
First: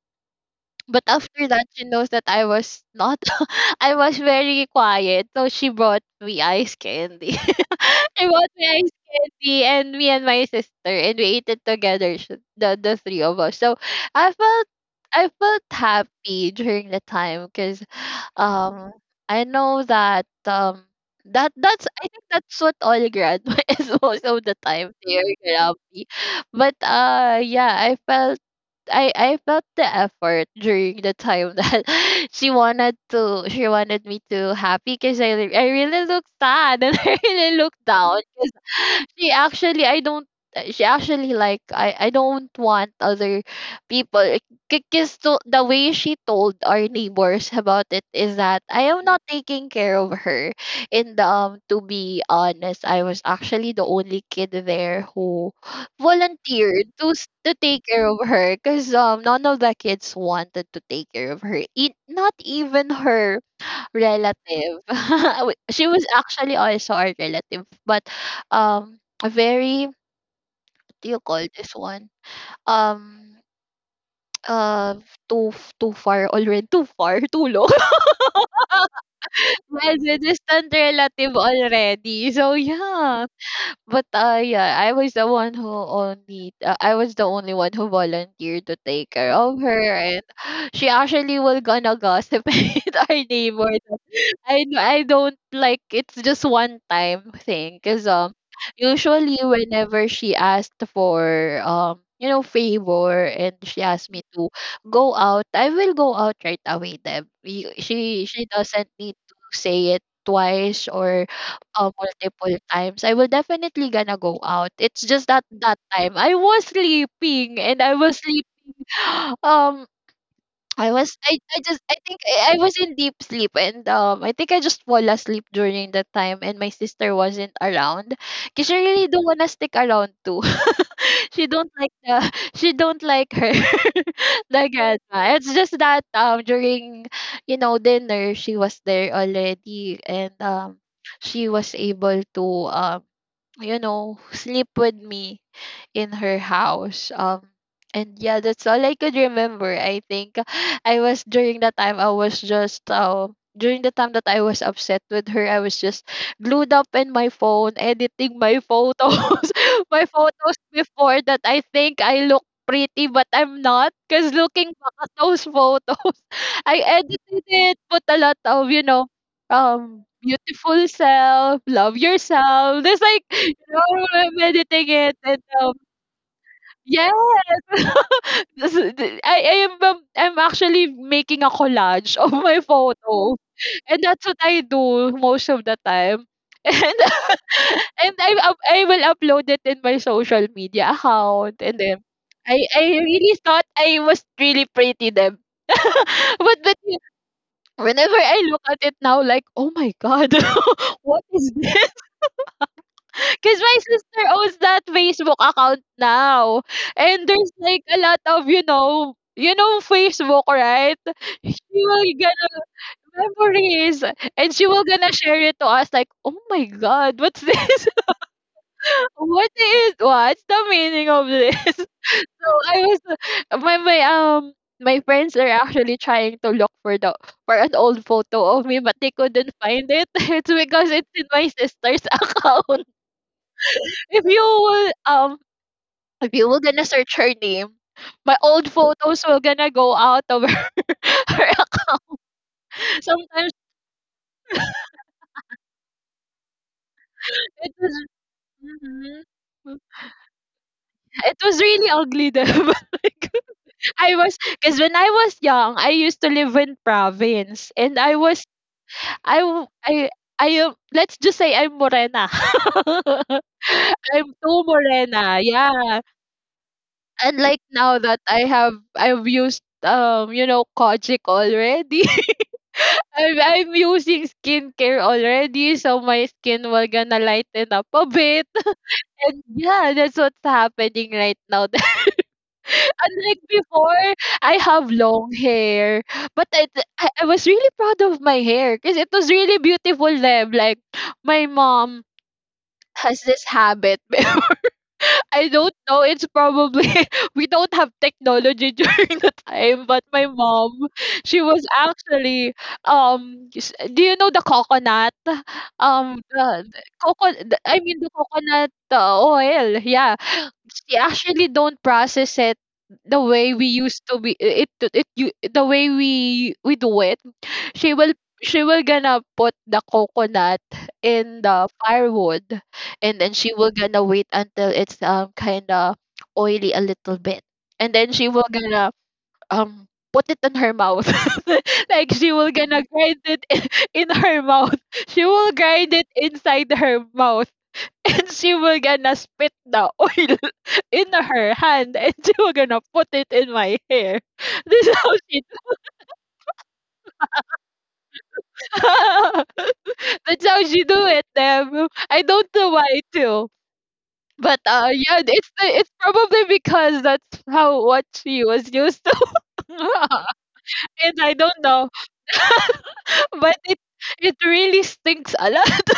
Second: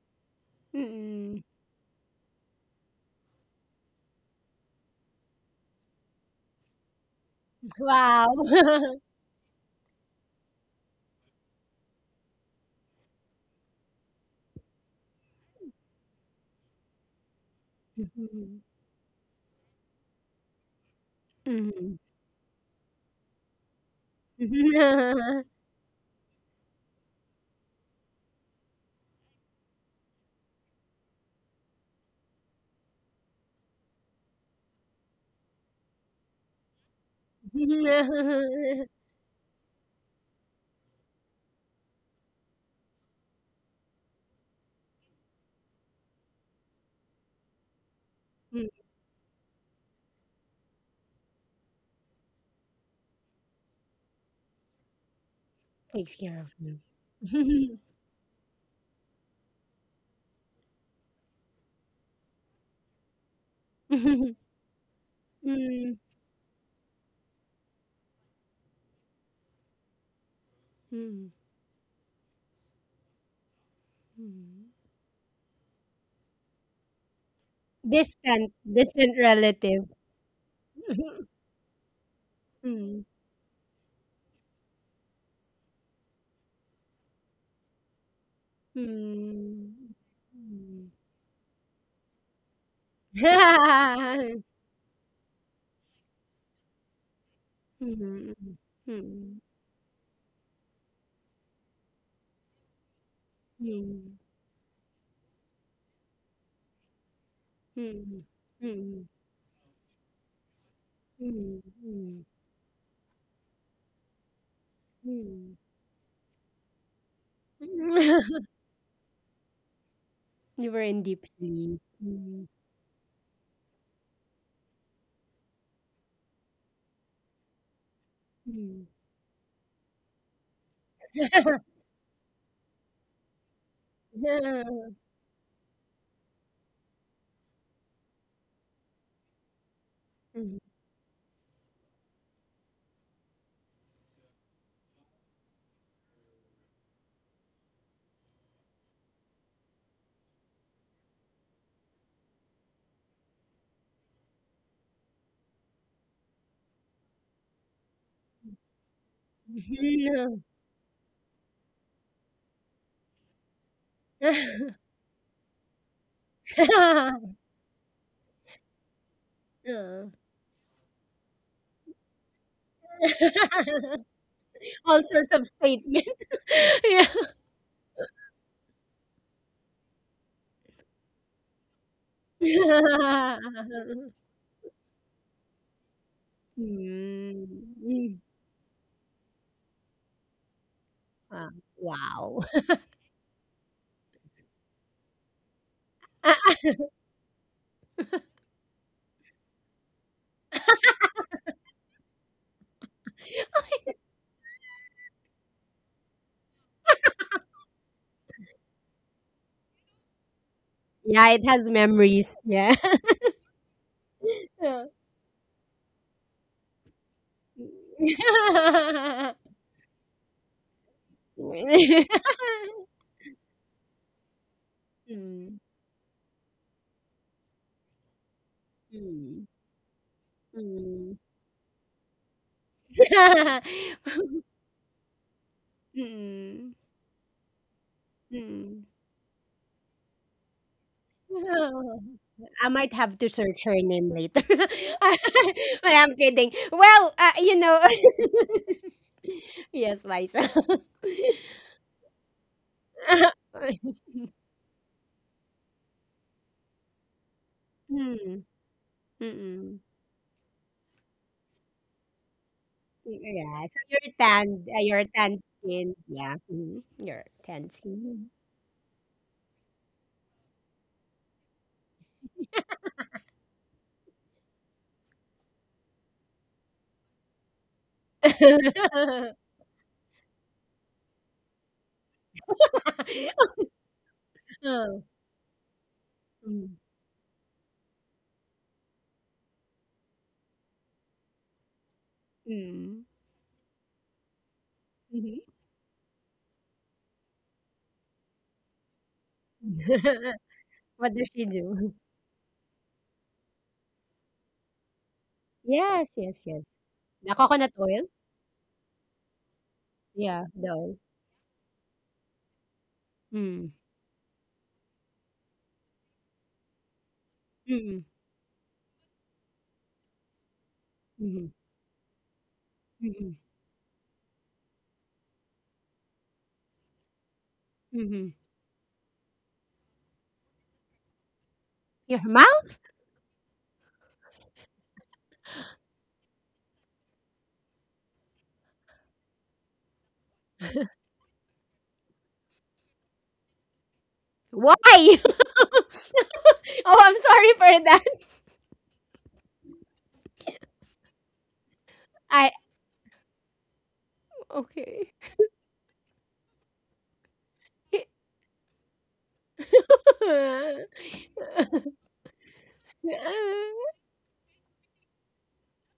but mm. after that, she knows that I was not, I was very quiet. So she brought me ice candy. She Wow. brought me ice candy, and me and my sister, and we ate it together, the three of us. So I felt, I felt happy during the time because, um, I know that, that's, Mm, I think that's what all grad is, most of the time they are mm. grumpy. But I felt I felt the effort during the time that she wanted me to happy because I really look sad and I really look down. she actually I don't she actually like I don't want other people because to, the way she told our neighbors about it is that Mm, I am not taking care of her. And to be honest, I was actually the only kid there who takes care of you. volunteered to to take care of her, because none of the kids wanted to take care of her, not even her Mm, relative. Wi She was actually also our relative, but, a very what do you mm, call this one? Um, mm. uh, too f too far already, too far, too long. Distant, distant relative. Well, the distant relative already. So, Mm, yeah. But I was the only one who volunteered to take care of her, mm, and she mm. actually will gonna gossip with our neighbor. That Mhm, I don't like, it's just one time thing, cause usually mhm, whenever she asked for you know favor and she asked mhm, me to go out, I will go out right away. Then mhm, she doesn't mhm, need to say it twice or mhm, multiple times, I will definitely gonna go out. It's mhm, just mhm, that mhm. that time I was sleeping and I was sleep. um You were in deep sleep. Mhm, I was in deep sleep, and I think I just fall asleep during that time and my sister wasn't around. Cause she mhm. really don't wanna stick around too. she don't like the she don't like her, the grandma. It's just that during dinner she was there already, and she was able to, um you know, sleep with me in her house. And yeah, that's all I could remember. I think I was during that time I was just, during the time that I was upset with her, I was just glued up in my phone, editing my photos, my photos before that. I think I look pretty, but I'm not, cause looking back at those photos. I edited it, put a lot of, you know, beautiful self, love yourself. There's like, you know, I'm editing All it, sorts and of statement. yes. This is- th- I am, I'm actually making a collage of my photo, Yeah. and that's what I do most of the time. And Mm. I will upload it in my social media Wow. account, and then Wow. I really thought I was really pretty then. But whenever I look at it now, like, "Oh my God, what is this?" Because my sister owns that Facebook account now, and there's, like, a lot of, you know Facebook, right? Yeah, it She has will memories. gonna Yeah. memories, and she will Yeah. gonna share it to us like, "Oh my God, what's this? What's the meaning of this?" So I was, my my um my friends are Mm, actually trying to look for the, for an old photo of me, but they mm, couldn't find it. It's because it's mm. in my sister's account. If you will um if you will Mm, gonna search her name, my old mm. photos will gonna go out of her. her ac- Oh, I might have to Sometimes search her name later. I, I'm kidding. Well, you it know. was mhm. Yes, Liza. It was really ugly though. I was because when I was young, I used to live in province, and I Mm, was I w- mm-mm. I am, let's just say I'm morena. Yeah, so I'm too your tan morena, skin. yeah. Yeah, mm, your And like tan now that skin. I've used, you know, Kojic already. I'm using skincare already, so my skin will gonna lighten up a bit. And yeah, that's what's happening right now. Unlike before, I have Oh, long hair. But I, mm, I was really proud of my hair because it was really beautiful then. Like, my mom mm. has this habit. Mhm. I don't know. It's probably we don't have technology during the time, but my mom, What does she she was do? actually, do you know the coconut? Yes, yes, yes. The The coconut. coconut I mean oil? the coconut oil. Yeah, Yeah, the oil. she actually don't process it the way we Mm. used to be it it, it you the way we do it. She Mm, will, she will gonna put the coconut in mhm, the firewood, and then mhm, she will gonna wait until it's kind of oily a little bit, and then she mhm. will gonna, um put it in her mouth. Like Your she will mouth? gonna grind it in her mouth, she will grind it inside her mouth, and she will gonna spit the oil in her hand, and she will gonna put it in my hair. This is how Why? she Oh, I'm sorry for that. that's how she do it, damn. I don't I know why too. But uh okay. yeah, it's probably because that's how what she was used to. And I don't know. But Well, it really stinks a lot.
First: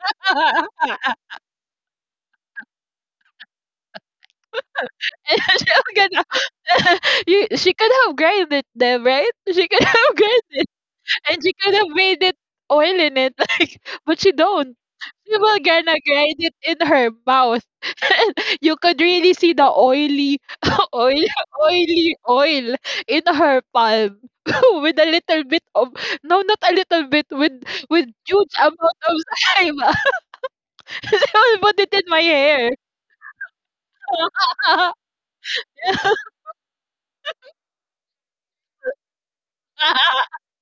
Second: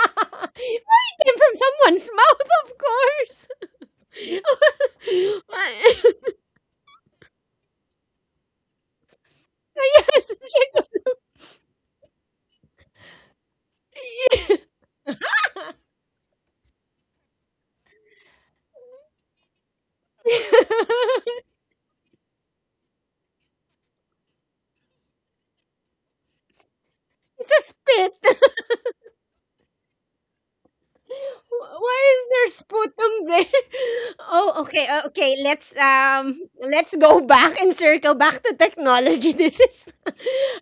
it came from someone's mouth, of And was course. gonna, you, she could have grinded them, right? She could have Yes, she grinded, could- and she could have made it oil in it, like, but she don't. She will gonna grind it in her mouth. You could really see the oily, oil, oily oil in her palm with a little bit of, no, not a little bit, It's a with spit. huge amount of saliva. She will put it Why in my is there hair. sputum there? Oh, okay, okay. Let's go back and circle back to technology.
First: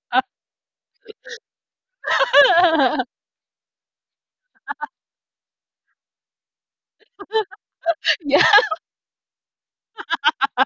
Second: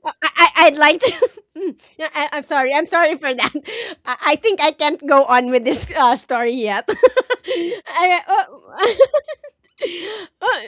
I I'd like to. Mm, yeah, I'm sorry. I'm sorry for that. I think I can't go on with this story yet. I, Yes. Oh,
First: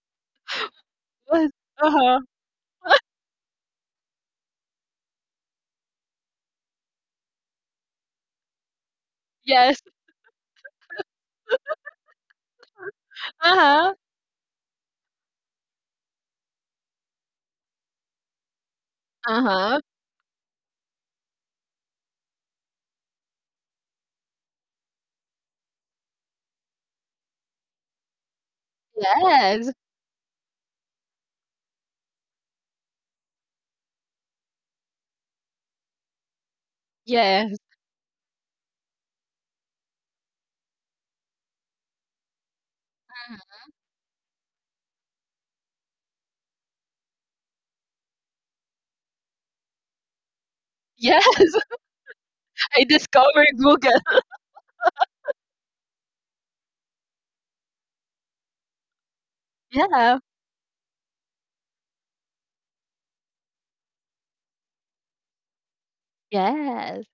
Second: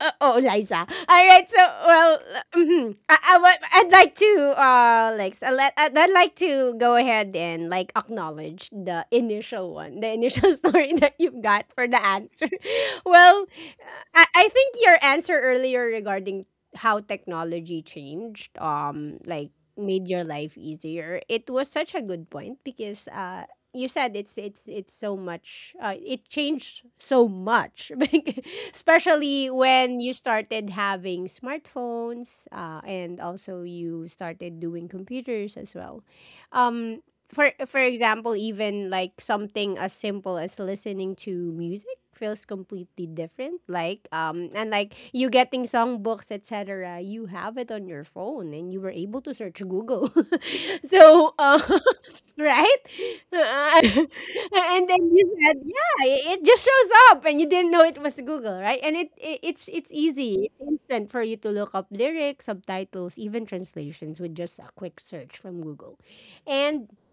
oh, Liza. All right. So, well, Uh-huh. mhm. I'd like to, like, I'd like to go ahead and like acknowledge the initial Yes. one, the initial story that you've got for the answer. Well, Uh-huh. I think your answer earlier regarding how technology changed, like Uh-huh. made your life easier. It was such a good point because, you said it's so much it changed so much. Especially Yes. when you started having smartphones and also you started doing computers as well. Um, for Yes. Example, even like something as simple as listening to music feels completely different. Like and like you getting songbooks, etc. You have it on your phone and you were able to search Google. Yes. So right? I discovered Google. And then you said it just shows up and you didn't know it was Google, right? And it's it's Yeah. easy. It's instant for you to look up lyrics, subtitles, even translations with just a quick search from Google. And Yes.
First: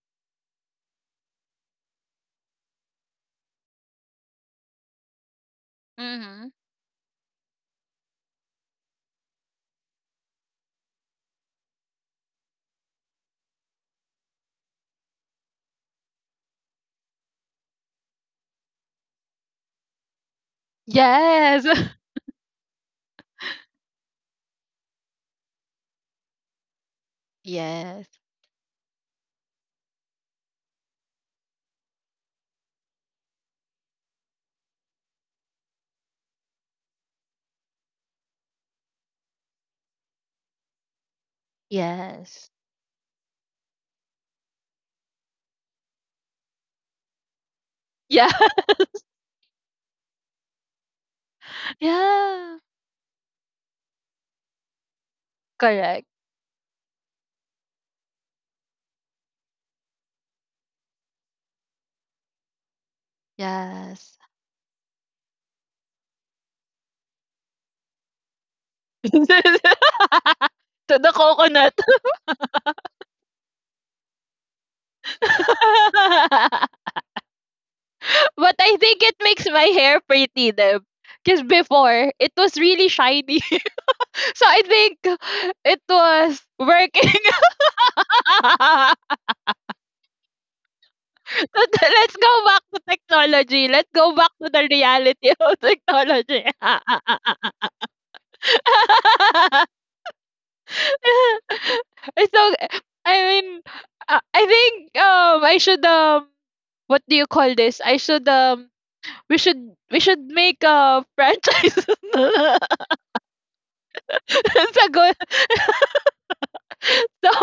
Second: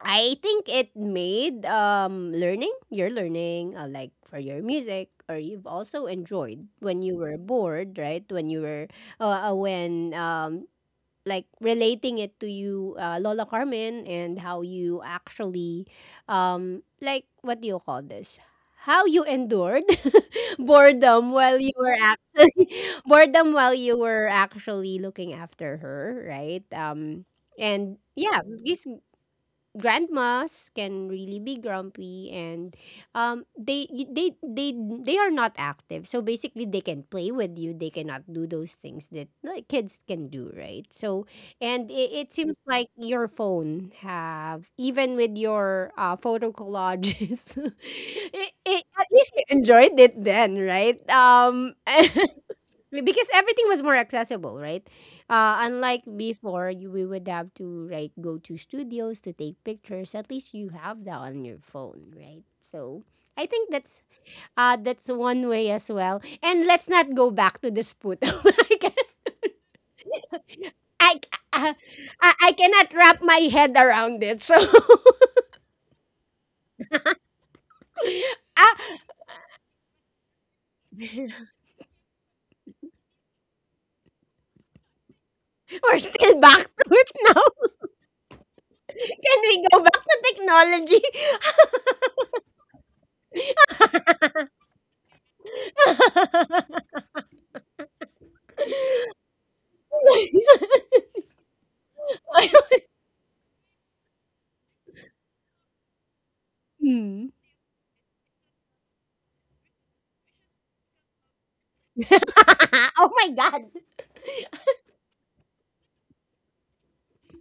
I think it made learning, your learning, like for your music or you've also Mm-hmm. enjoyed when you were bored, right? When you were when like relating it to you, Lola Carmen, and how you actually, like what do you call this? How you endured boredom while Yes. you were actually boredom while you were actually looking after her, right? And Yes. yeah, this grandmas can really be grumpy and um they they they they are not active, so basically they can play with you, they cannot do those things that like kids can do, right? So and it Yes. seems like your phone have even with your photo collages, Yeah. At least you enjoyed it then, right? Yeah. because everything was more accessible, right? Unlike Correct. before, we would have to like go to studios to take pictures. At least you have that on your phone, right? So I think Yes. That's one way as well. And let's not go back to the Sputo. To the I, I, uh, coconut. I cannot wrap my head around it. So But ah, I think it makes my hair pretty them. Because before, it was really shiny. So I think it we're was still back to it working. now. Can we go back to technology? Let's go back to technology. Let's go back to the reality of technology. So, I mean, I think, I should, what do you Hmm. call this? I should, we should, we should make a franchise. That's Oh my a good, so,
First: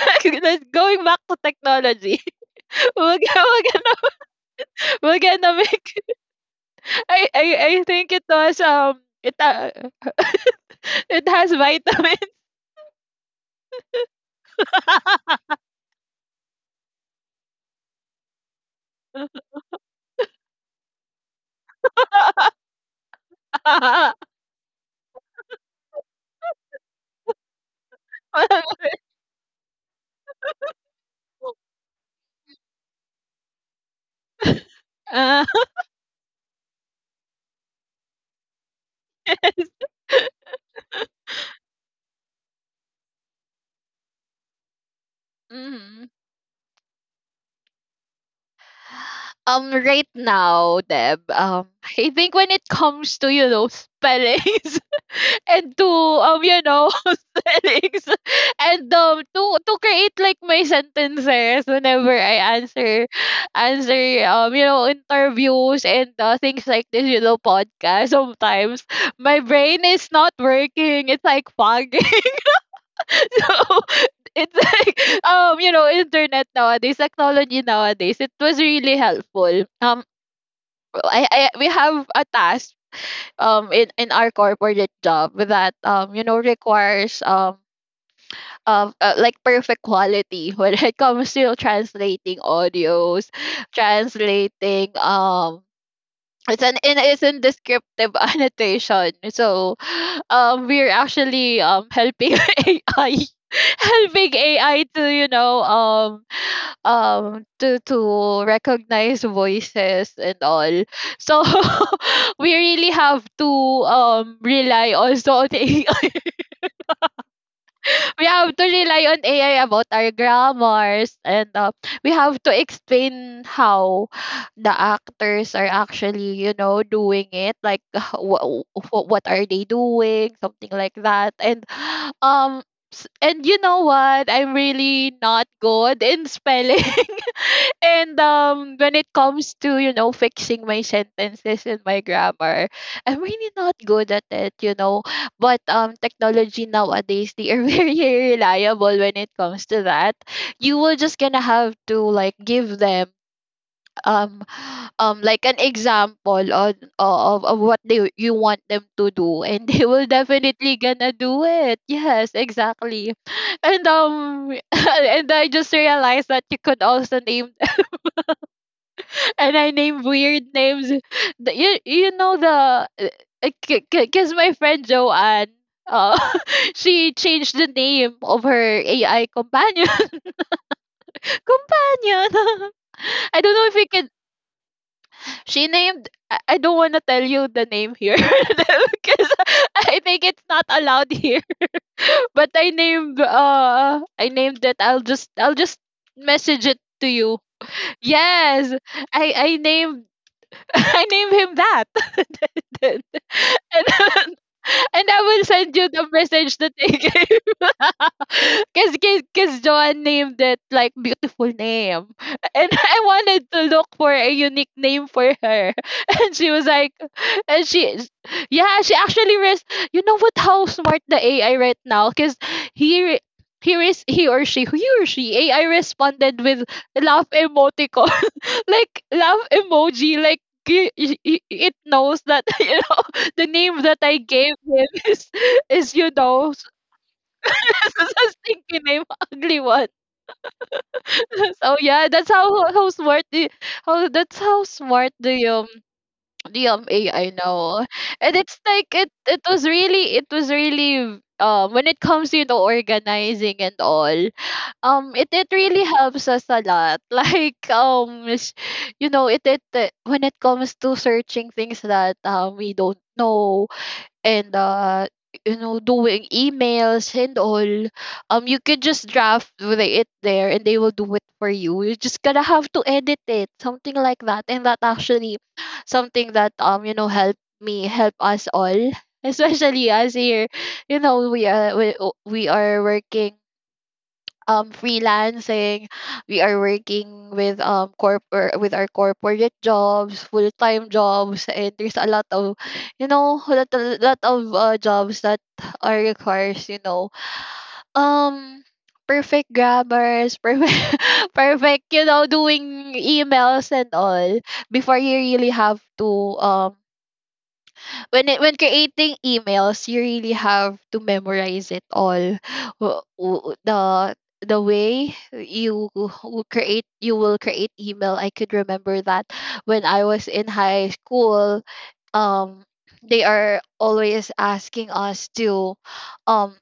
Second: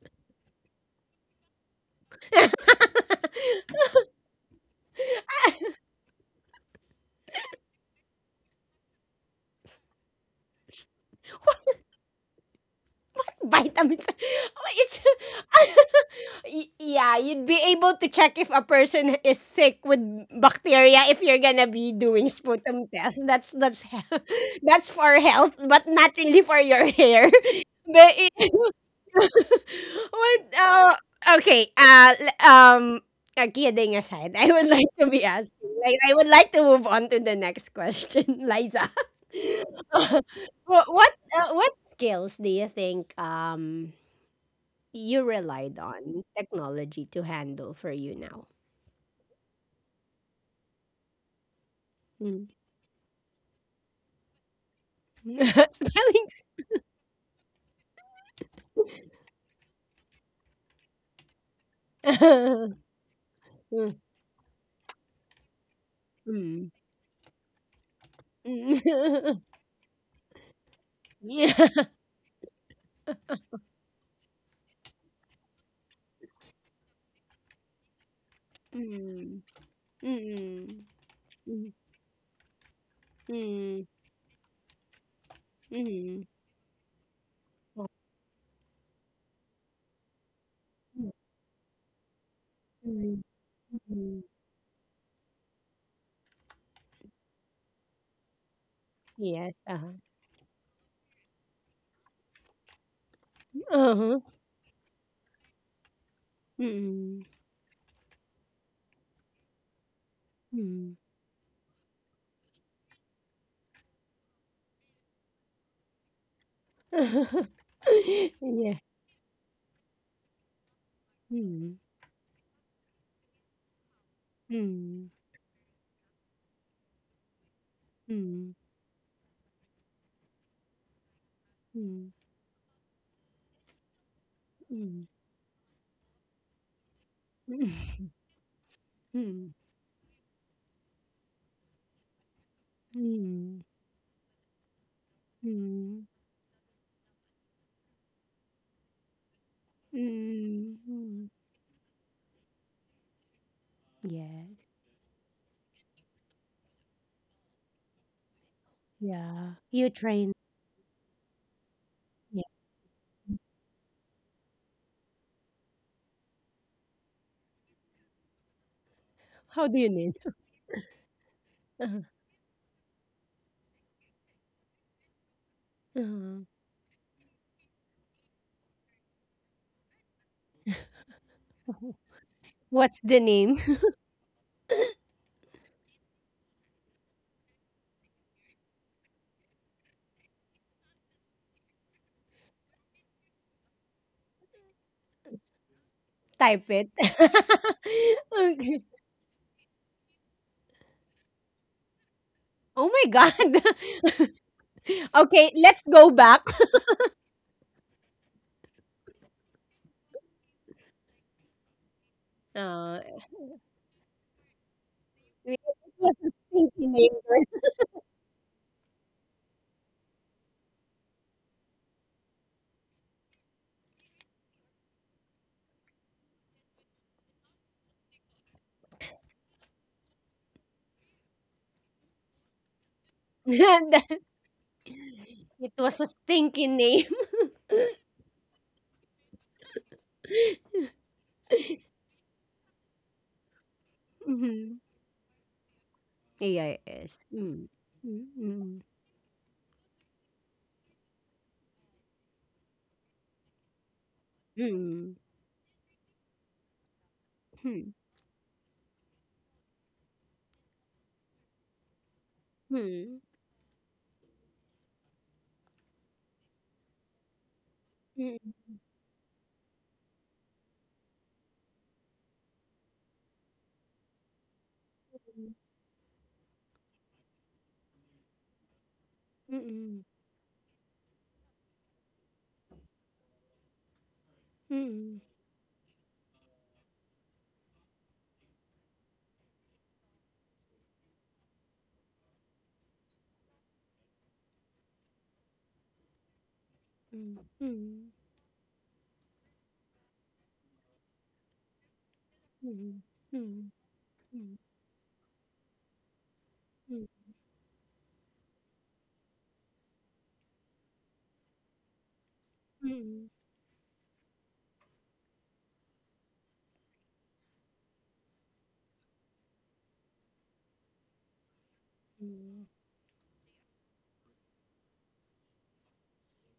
like, going back to technology, god. we're, gonna- we're gonna, we're gonna make, I think it was, it has vitamin. Vitamins. It's, yeah, you'd be able to check if a person is sick with bacteria if you're gonna be doing sputum test. That's for health, but not really for your hair. But it, what? Okay. Kidding aside, I would like to be asking. Like, I would like to move on to the next question, Liza. What skills do you think you relied Mhm. on technology to handle for you now? Right now, Deb, I think Mm. when it comes to, you know, spellings and to, Spellings. You know, spellings and to create like my sentences whenever I answer, answer, you know, interviews and Mm, things mm, like this, you know, podcast sometimes mm. my brain is not working. It's like Yeah. foggy. So it's like, you know, internet nowadays, technology nowadays, it was really Mm, helpful. Mm, mm, I we mm, have a task in our corporate job that mm. you know requires, Oh, of like perfect quality when it comes to translating mm, audios, mm, mm. translating, it's an in it's in descriptive annotation. Yes. So Uh-huh. We're actually helping ai Uh-huh. helping AI to, you know, Mm, to recognize voices and all. mm. So we really have to, rely also on A we have to Yeah. rely on AI about our grammars and, Mm, we have to explain how the mm, actors are actually, you know, doing it like mm, what what are they doing, something like that. And mm, um and you know what? I'm mm, really not good in spelling. And when it mm, comes to, you know, fixing my sentences and my grammar, I'm really mm, not good at it, you know, but mm. technology nowadays they are very reliable when it comes to that. You will just Mm, gonna have to like give them, um yes, like an example on of what they you want them to do, yeah. and they You will train, definitely gonna do it. Yes, yeah. exactly. And and I just realized that you could also name, and How I do you name name? weird names. You you know the, because my friend Joanne, uh, Uh-huh, she changed the name of her AI companion. uh-huh. Companion. What's the I don't name? know if you can. She named. I don't want to tell you the name here, because I think it's not allowed here. But I named. I named it. I'll just Type message it it. to you. Yes, Okay. I named I named him that. Oh and, my God. and, and I will Okay, send let's you go the back. message that they gave. Because cause cause Joanne named it like beautiful name. And Uh, I wanted to look for a unique name for it her. was a And she was stinky like, name. Right? and she, yeah, she actually, you know what, how smart the AI right now? Because he, re- he or she, AI responded with laugh emoticon, like love emoji, like it knows that the name that I gave him is It is was a you know stinky name. a stinky name, ugly one. So yeah, that's how smart the— how that's how Mm-hmm. smart the AIS. AI Mm. now. Mm, And it's mm, like it was really, it was really when it comes to, you know, organizing and all. Mm, It it really helps us a lot. It it when it comes to searching things that we don't know, and doing emails and all. mm, mm, You can just draft with it there and they will do it for you. You just gonna have to edit it, something like that. And that actually something that help me, help us all. mm, mm, Especially mm, us here, you know we are we, we are working, mm, mm, freelancing. We are working with corporate, with our corporate jobs, full-time jobs, and there's a lot of, a lot of jobs that are requires, mm, um perfect grammars. Perfect, perfect doing mm, emails mm, and all. mm. Before, you really have to, um Mm, when creating emails, you really have to memorize it all. W- mm, w- The the way you will create, you will create email. I could remember that when I was in high school, um, mm, they are always asking us to um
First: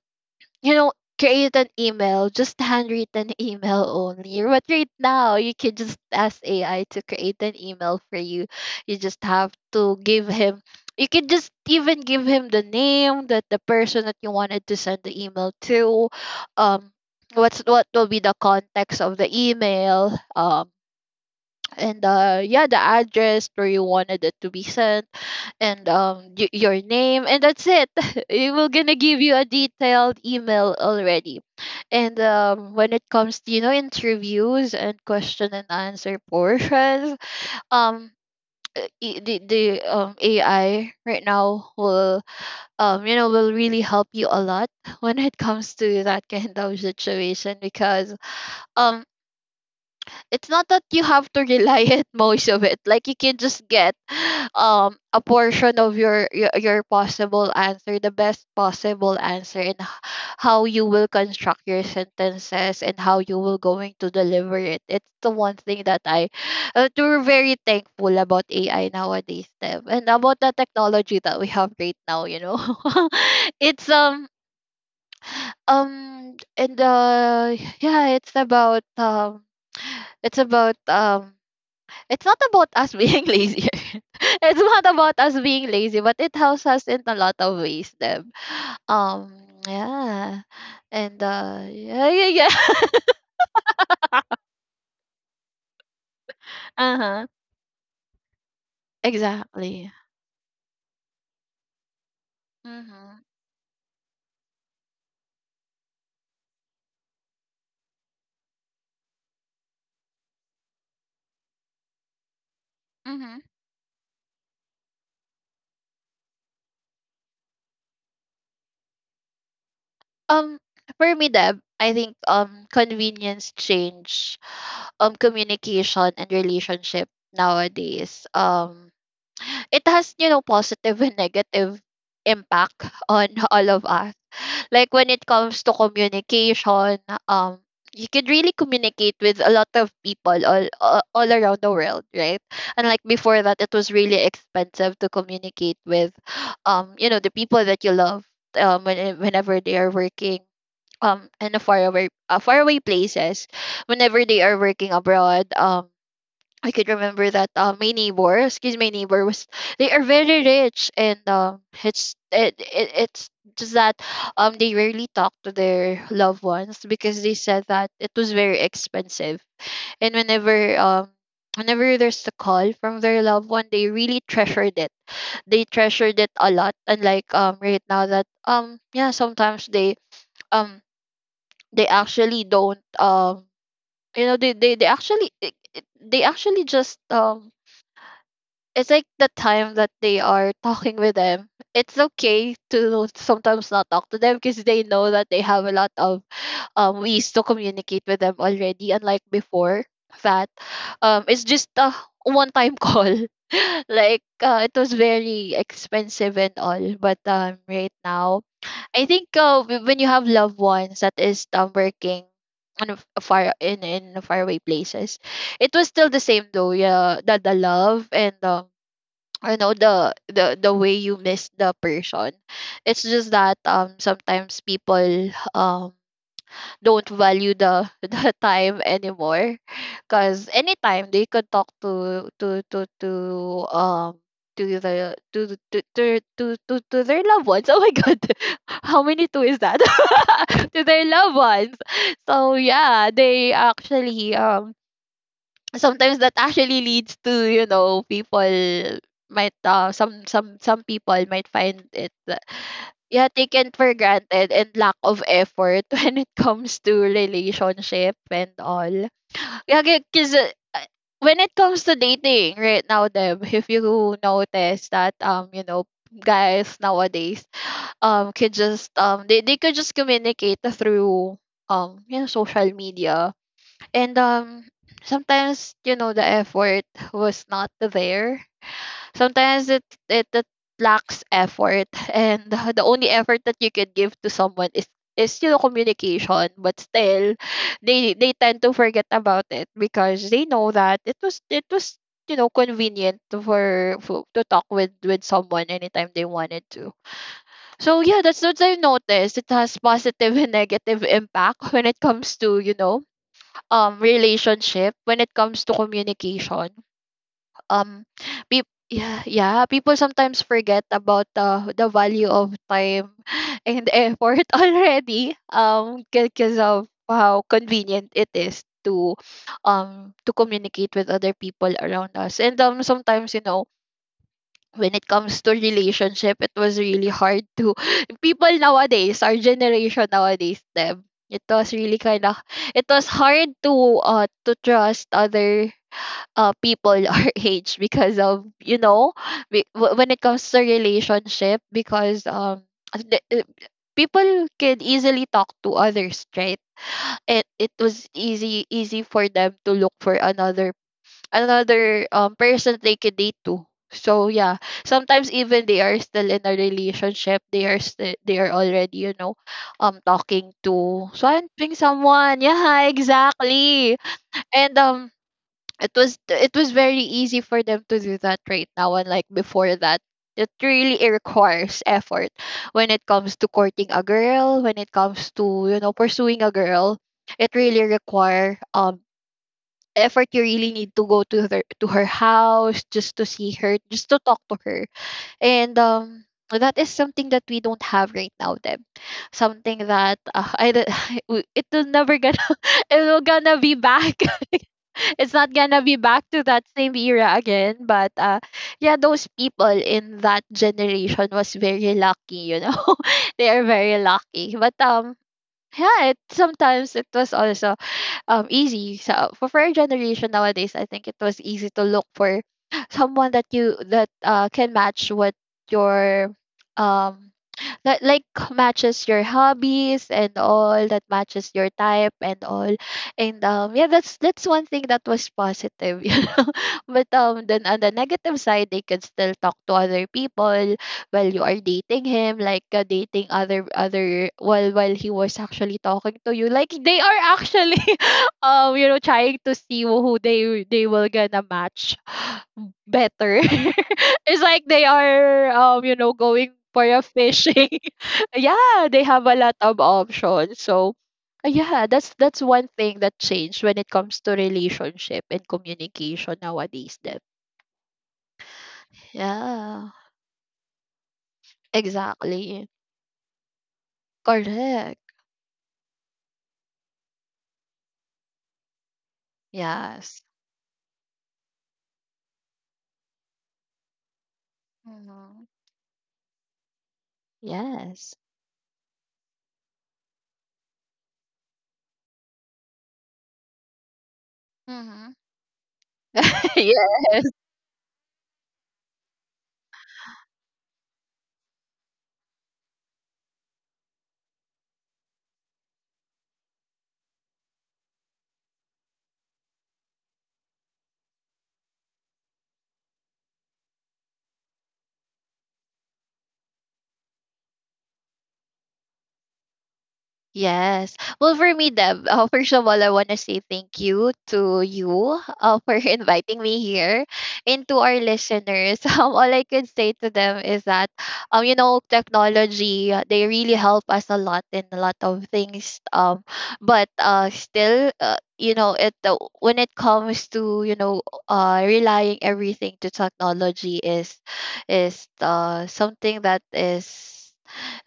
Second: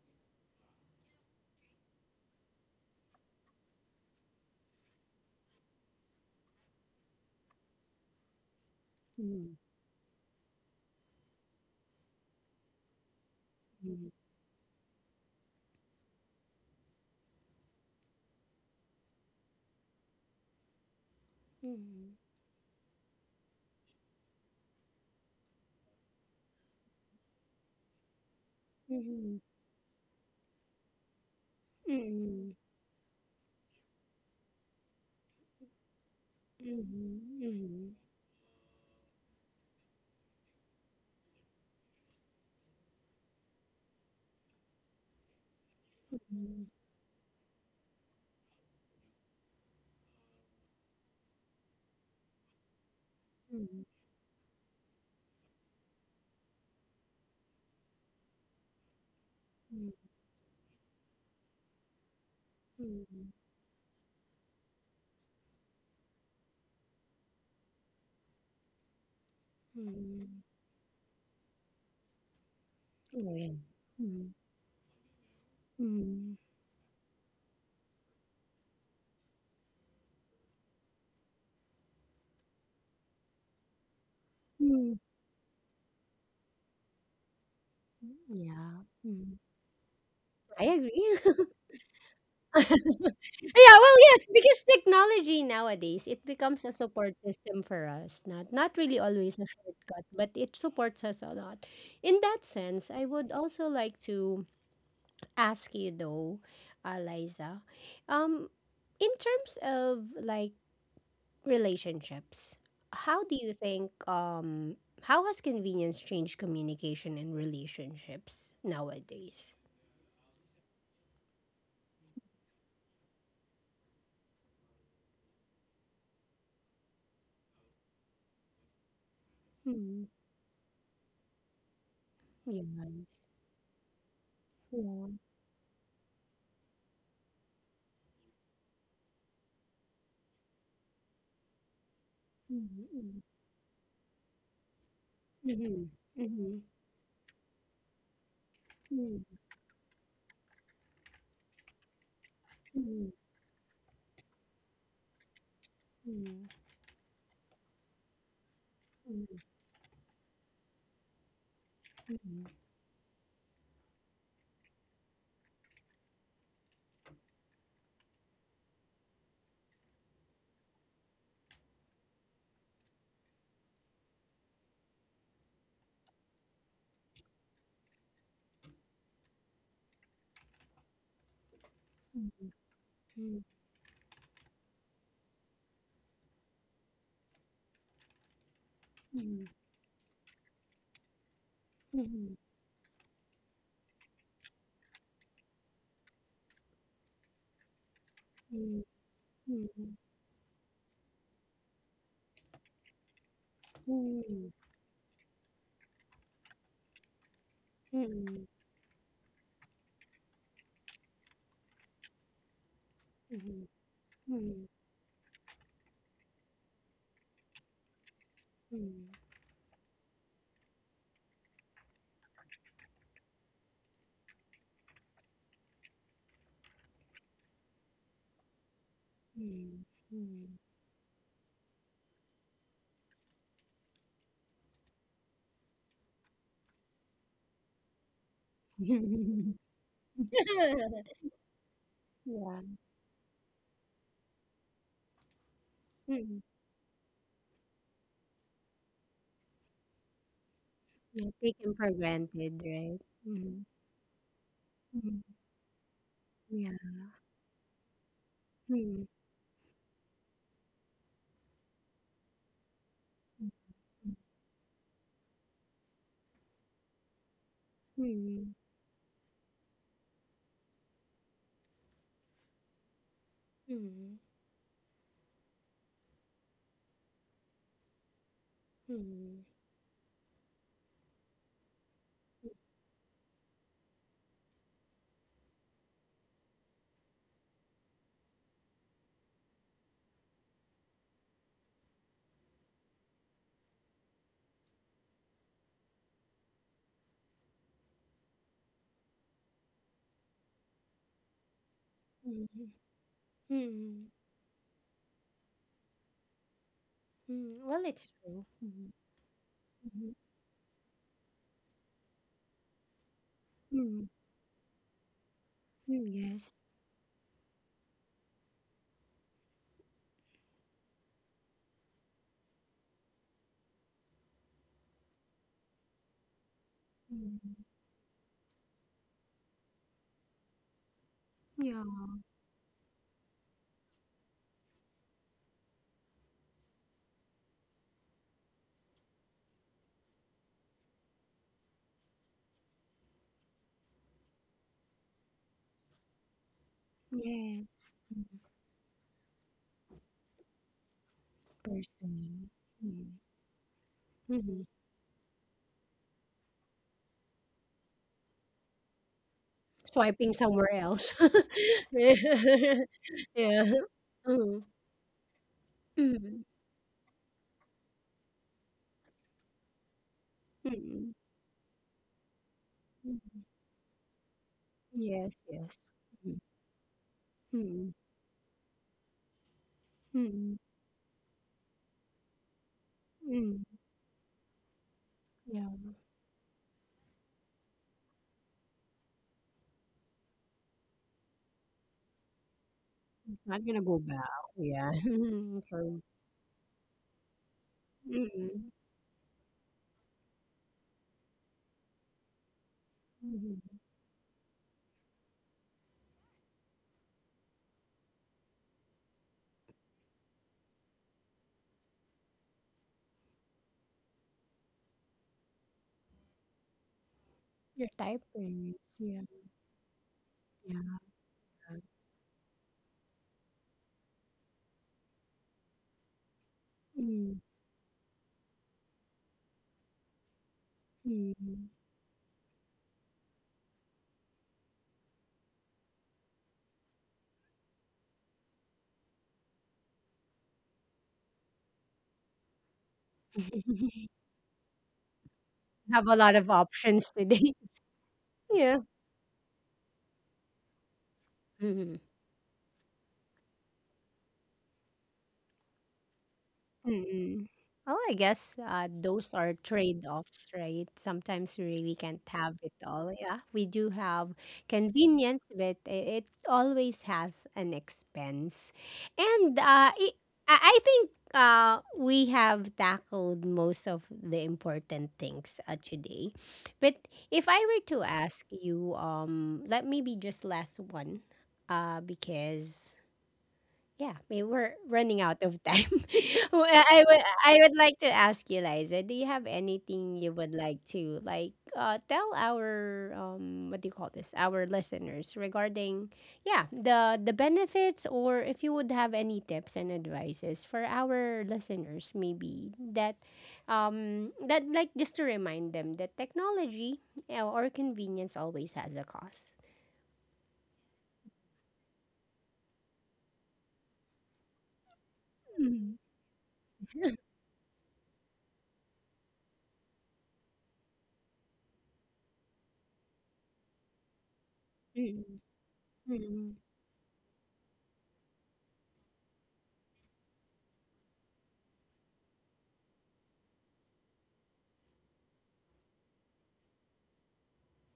you know, create an email, just handwritten email only. But right now, you can just ask AI to create an email for you. You just have mm, to give him, you can just even give him the name that the person mm, that you wanted to send the email to, um, what's what will be the context of the email, and mm, yeah, the address where you wanted it to be sent, and your name, and that's it. It will gonna give you mm, a detailed email already. mm, And mm, when it comes to, you know, interviews and question and answer portions, mm, mm, um the AI right now will will really help you a lot when it comes to that kind of situation. Because um it's not that you have to rely it most of it, like you can just mm, get a portion of your your possible answer, the best possible answer, and mm, how you will construct your sentences and how mm, you will going to deliver it, it's the one thing that I we're very thankful about AI nowadays, Deb. And about mm. the technology that we have right now, you know. Oh, yeah. It's Mm, mm, and yeah, it's about it's not about us being lazy. It's not mm. about us being lazy, but it helps us in a lot of ways, Deb. Yeah. Um, Mm. yeah. I And agree. Yeah, yeah, yeah. Yeah, well, yes, because technology nowadays, it becomes a Uh support huh. system for us. Not not really always a Exactly. shortcut, but it supports us a lot. In that sense, I Mm-hmm. would also like to ask you though, Liza, um, in terms of like relationships, how do Mm-hmm. you think how has convenience changed communication and relationships nowadays? Um, for me, Deb, I think, convenience change communication and relationship nowadays, it Mm-hmm. has, you know, positive and negative Yeah. impact on all of us. Like when Yeah. it comes to communication, um you could really communicate with a lot of people all around the world, right? And like Mm-hmm. before that, it was really expensive to communicate Mm-hmm. with, Mm-hmm. You know, the people that you love, whenever they are working, in a faraway faraway places, whenever they are working abroad. I could remember that, my neighbor, excuse my neighbor, was— they are very rich, and it's it, it it's just that they rarely talk to their loved ones because they said that it was very expensive, and whenever there's a call from their loved one, they really treasured it. They treasured it a lot, unlike right now that yeah, sometimes they, um they actually don't, you know, they actually, they actually just, it's like the time that they are talking with them, it's okay to sometimes not talk to them because they know that they have a lot of ways to communicate with them already, unlike before that it's just a one time call, like it was very expensive and all. But right now, I think when you have loved ones that is, working on a far, in faraway Mm-hmm. places, it was still the same though. Yeah, that the love, and you know, the way you miss the person, it's just that sometimes people don't value the the time anymore, because Mm-hmm. anytime they could talk um to to their loved ones. Oh my god, how many two is that? To their loved ones. So Yeah. yeah, they actually, sometimes that Mm. actually leads to, you know, people might some some people Yeah, might take him find for it granted, right? yeah, Mm. taken for granted and lack Mm. of effort when it Yeah. comes to relationship and all. Mm. Yeah, because when it comes to dating right now them, if you notice that, you know, guys nowadays Mm. could just they could just communicate through you know, social media. Mm. And sometimes, you know, the effort was not there. Mm. Sometimes it lacks effort, and the only effort that you can give to someone is you know, communication. But still, they tend to forget about it because they know that it was, you know, convenient to— for to talk with someone anytime they wanted to. So yeah, that's what I noticed, it has positive and negative impact when it comes Mm. to, you know, Mm. relationship, when it comes to communication. Mm. Well, um it's true. peop Mm. yeah, yeah, people Mm. sometimes forget about the value of time and Mm. effort already, Mm. Yes. because of how convenient it is to, to communicate with other people around us. And sometimes, you know, when it comes to relationship, it was really hard Mm. to people nowadays, our generation nowadays, them. It was Yeah. really kind of, it was hard to trust other people our age, because of, you know, when it comes to relationship, because the, uh, people can easily talk to others, right? it Yes. was easy for them to look for another, another Person. person they could Mm. date to. So yeah, Mm. sometimes even they are still in a relationship, they are still, they are already, you know, Swiping talking somewhere to, else. swiping Yeah. someone. Yeah, Yeah. exactly. Mm. And Mm. it was very easy for them to do that right now. And like before that, it really requires effort when it comes Mm. to courting a girl, when it Yes. comes to, Yes. you know, Mm. pursuing a girl. It really Mm. require effort. You Mm. really need to go to her, to her house, just to see Mm, her, just to talk to her. yeah, And that is something that we don't have right now, Deb. Something that, I don't- it will never gonna it will it's gonna not be gonna go back. back, yeah. It's not Mhm, gonna be true. back to that same era again. But Mm, yeah, those people in that generation was very lucky, you know. They are mhm. very lucky. But yeah, it sometimes, it was also easy. So for our generation nowadays, I think it was easy to look for someone that you that can match what your um Your that type like is, matches yeah, your hobbies and all, yeah. that matches your type and all. And yeah, that's one thing that was positive. You know, but Mm, then on the negative side, they can still talk to other people while you are mm. dating him, like dating other, other while he was actually talking to you, like they are actually you know, trying to see who they will gonna match better. It's like they are, you Have a know, lot of going for a options today. fishing. Yeah. Yeah, they have a lot of options. So yeah, Mhm. That's one thing that changed when it comes to relationship and communication nowadays then. Mm. Well, I guess those are Yeah, trade-offs, right? Sometimes we really can't have it exactly. all. Yeah, we do have Correct. convenience, but it always has an expense. And Yes. I think we have tackled most of the important Mm-hmm. things today. But if I were to Yes. ask you, let me be just last one, because. Yeah, we we're Mm-hmm. running out of time. Well, Yes. I would like to ask you, Liza, do you have anything you would like to like tell our what do you call this? Our listeners regarding yeah, the benefits or if you would have any tips and advices for our listeners maybe that that like just to remind them that technology or convenience always has a cost. Yes. Well, for me, Deb, first of all, I want to say thank you to you for Mm. inviting me here. And to our listeners, all I could say to them is that, you know, technology, they really help us a lot in a lot Mm. of things. Mm. But still, you know, it, when it comes to, you know, relying everything to technology is something that is,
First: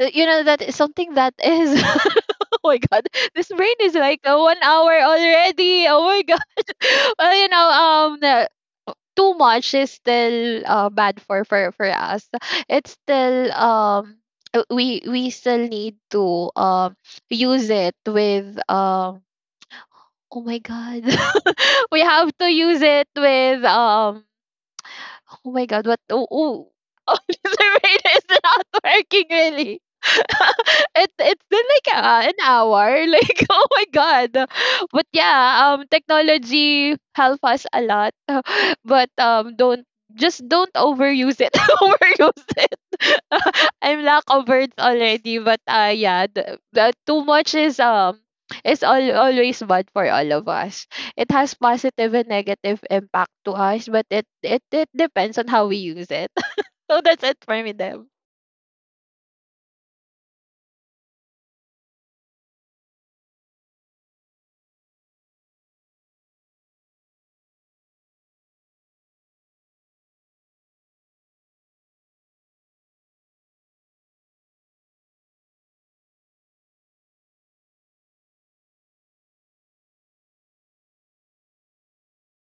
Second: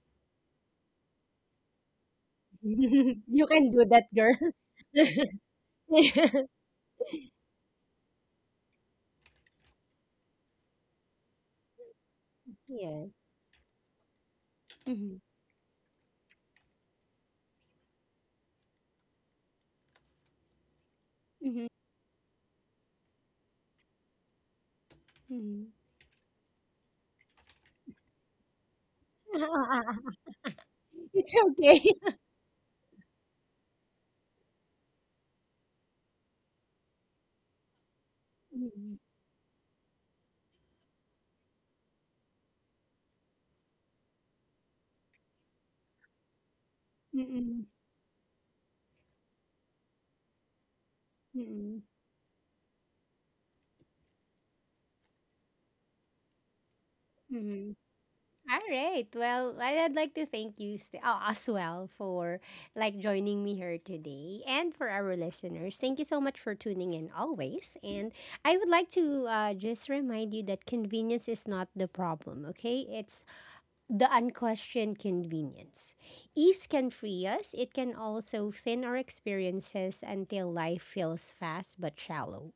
you know, that is something that is. Oh my god, You this can brain do is that, like girl. 1 hour already. Oh my god. Well, you know, too much is still bad for for us. It's Yes. still Mhm. we still need to use it with. Oh my god, Mhm. we have to use it with Oh my Mhm. god, what? Oh, oh. Oh, the brain is not working really. it It's it's been okay. like an hour. Like oh my god. But yeah, technology help us a lot. Mm-mm. But don't, just don't overuse it. Overuse it. I'm lack of words already. But yeah, the too much Mm-mm. is, is all, always bad for all of us. It has Mm, positive and negative impact to us, but it depends on how we use it. So that's it for me, Deb. right. Well, I- I'd like to thank you oh, as well for like joining me here today, and for our listeners, thank you so much for tuning in always. And I would like to just remind you that convenience is not the problem, okay? It's the unquestioned convenience. Ease can free us, it can also thin our experiences until life feels fast but shallow.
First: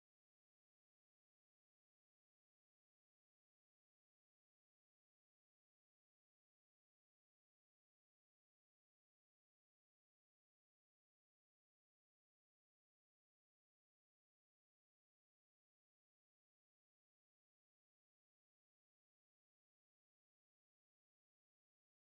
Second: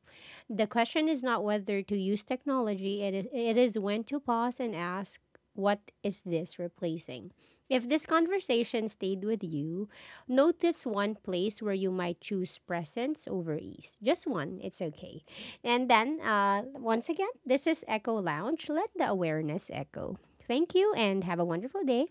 The question is not whether to use technology, it is when to pause and ask, what is this replacing? If this conversation stayed with you, notice one place where you might choose presence over ease. Just one, it's okay. And then, once again, this is Echo Lounge. Let the awareness echo. Thank you and have a wonderful day.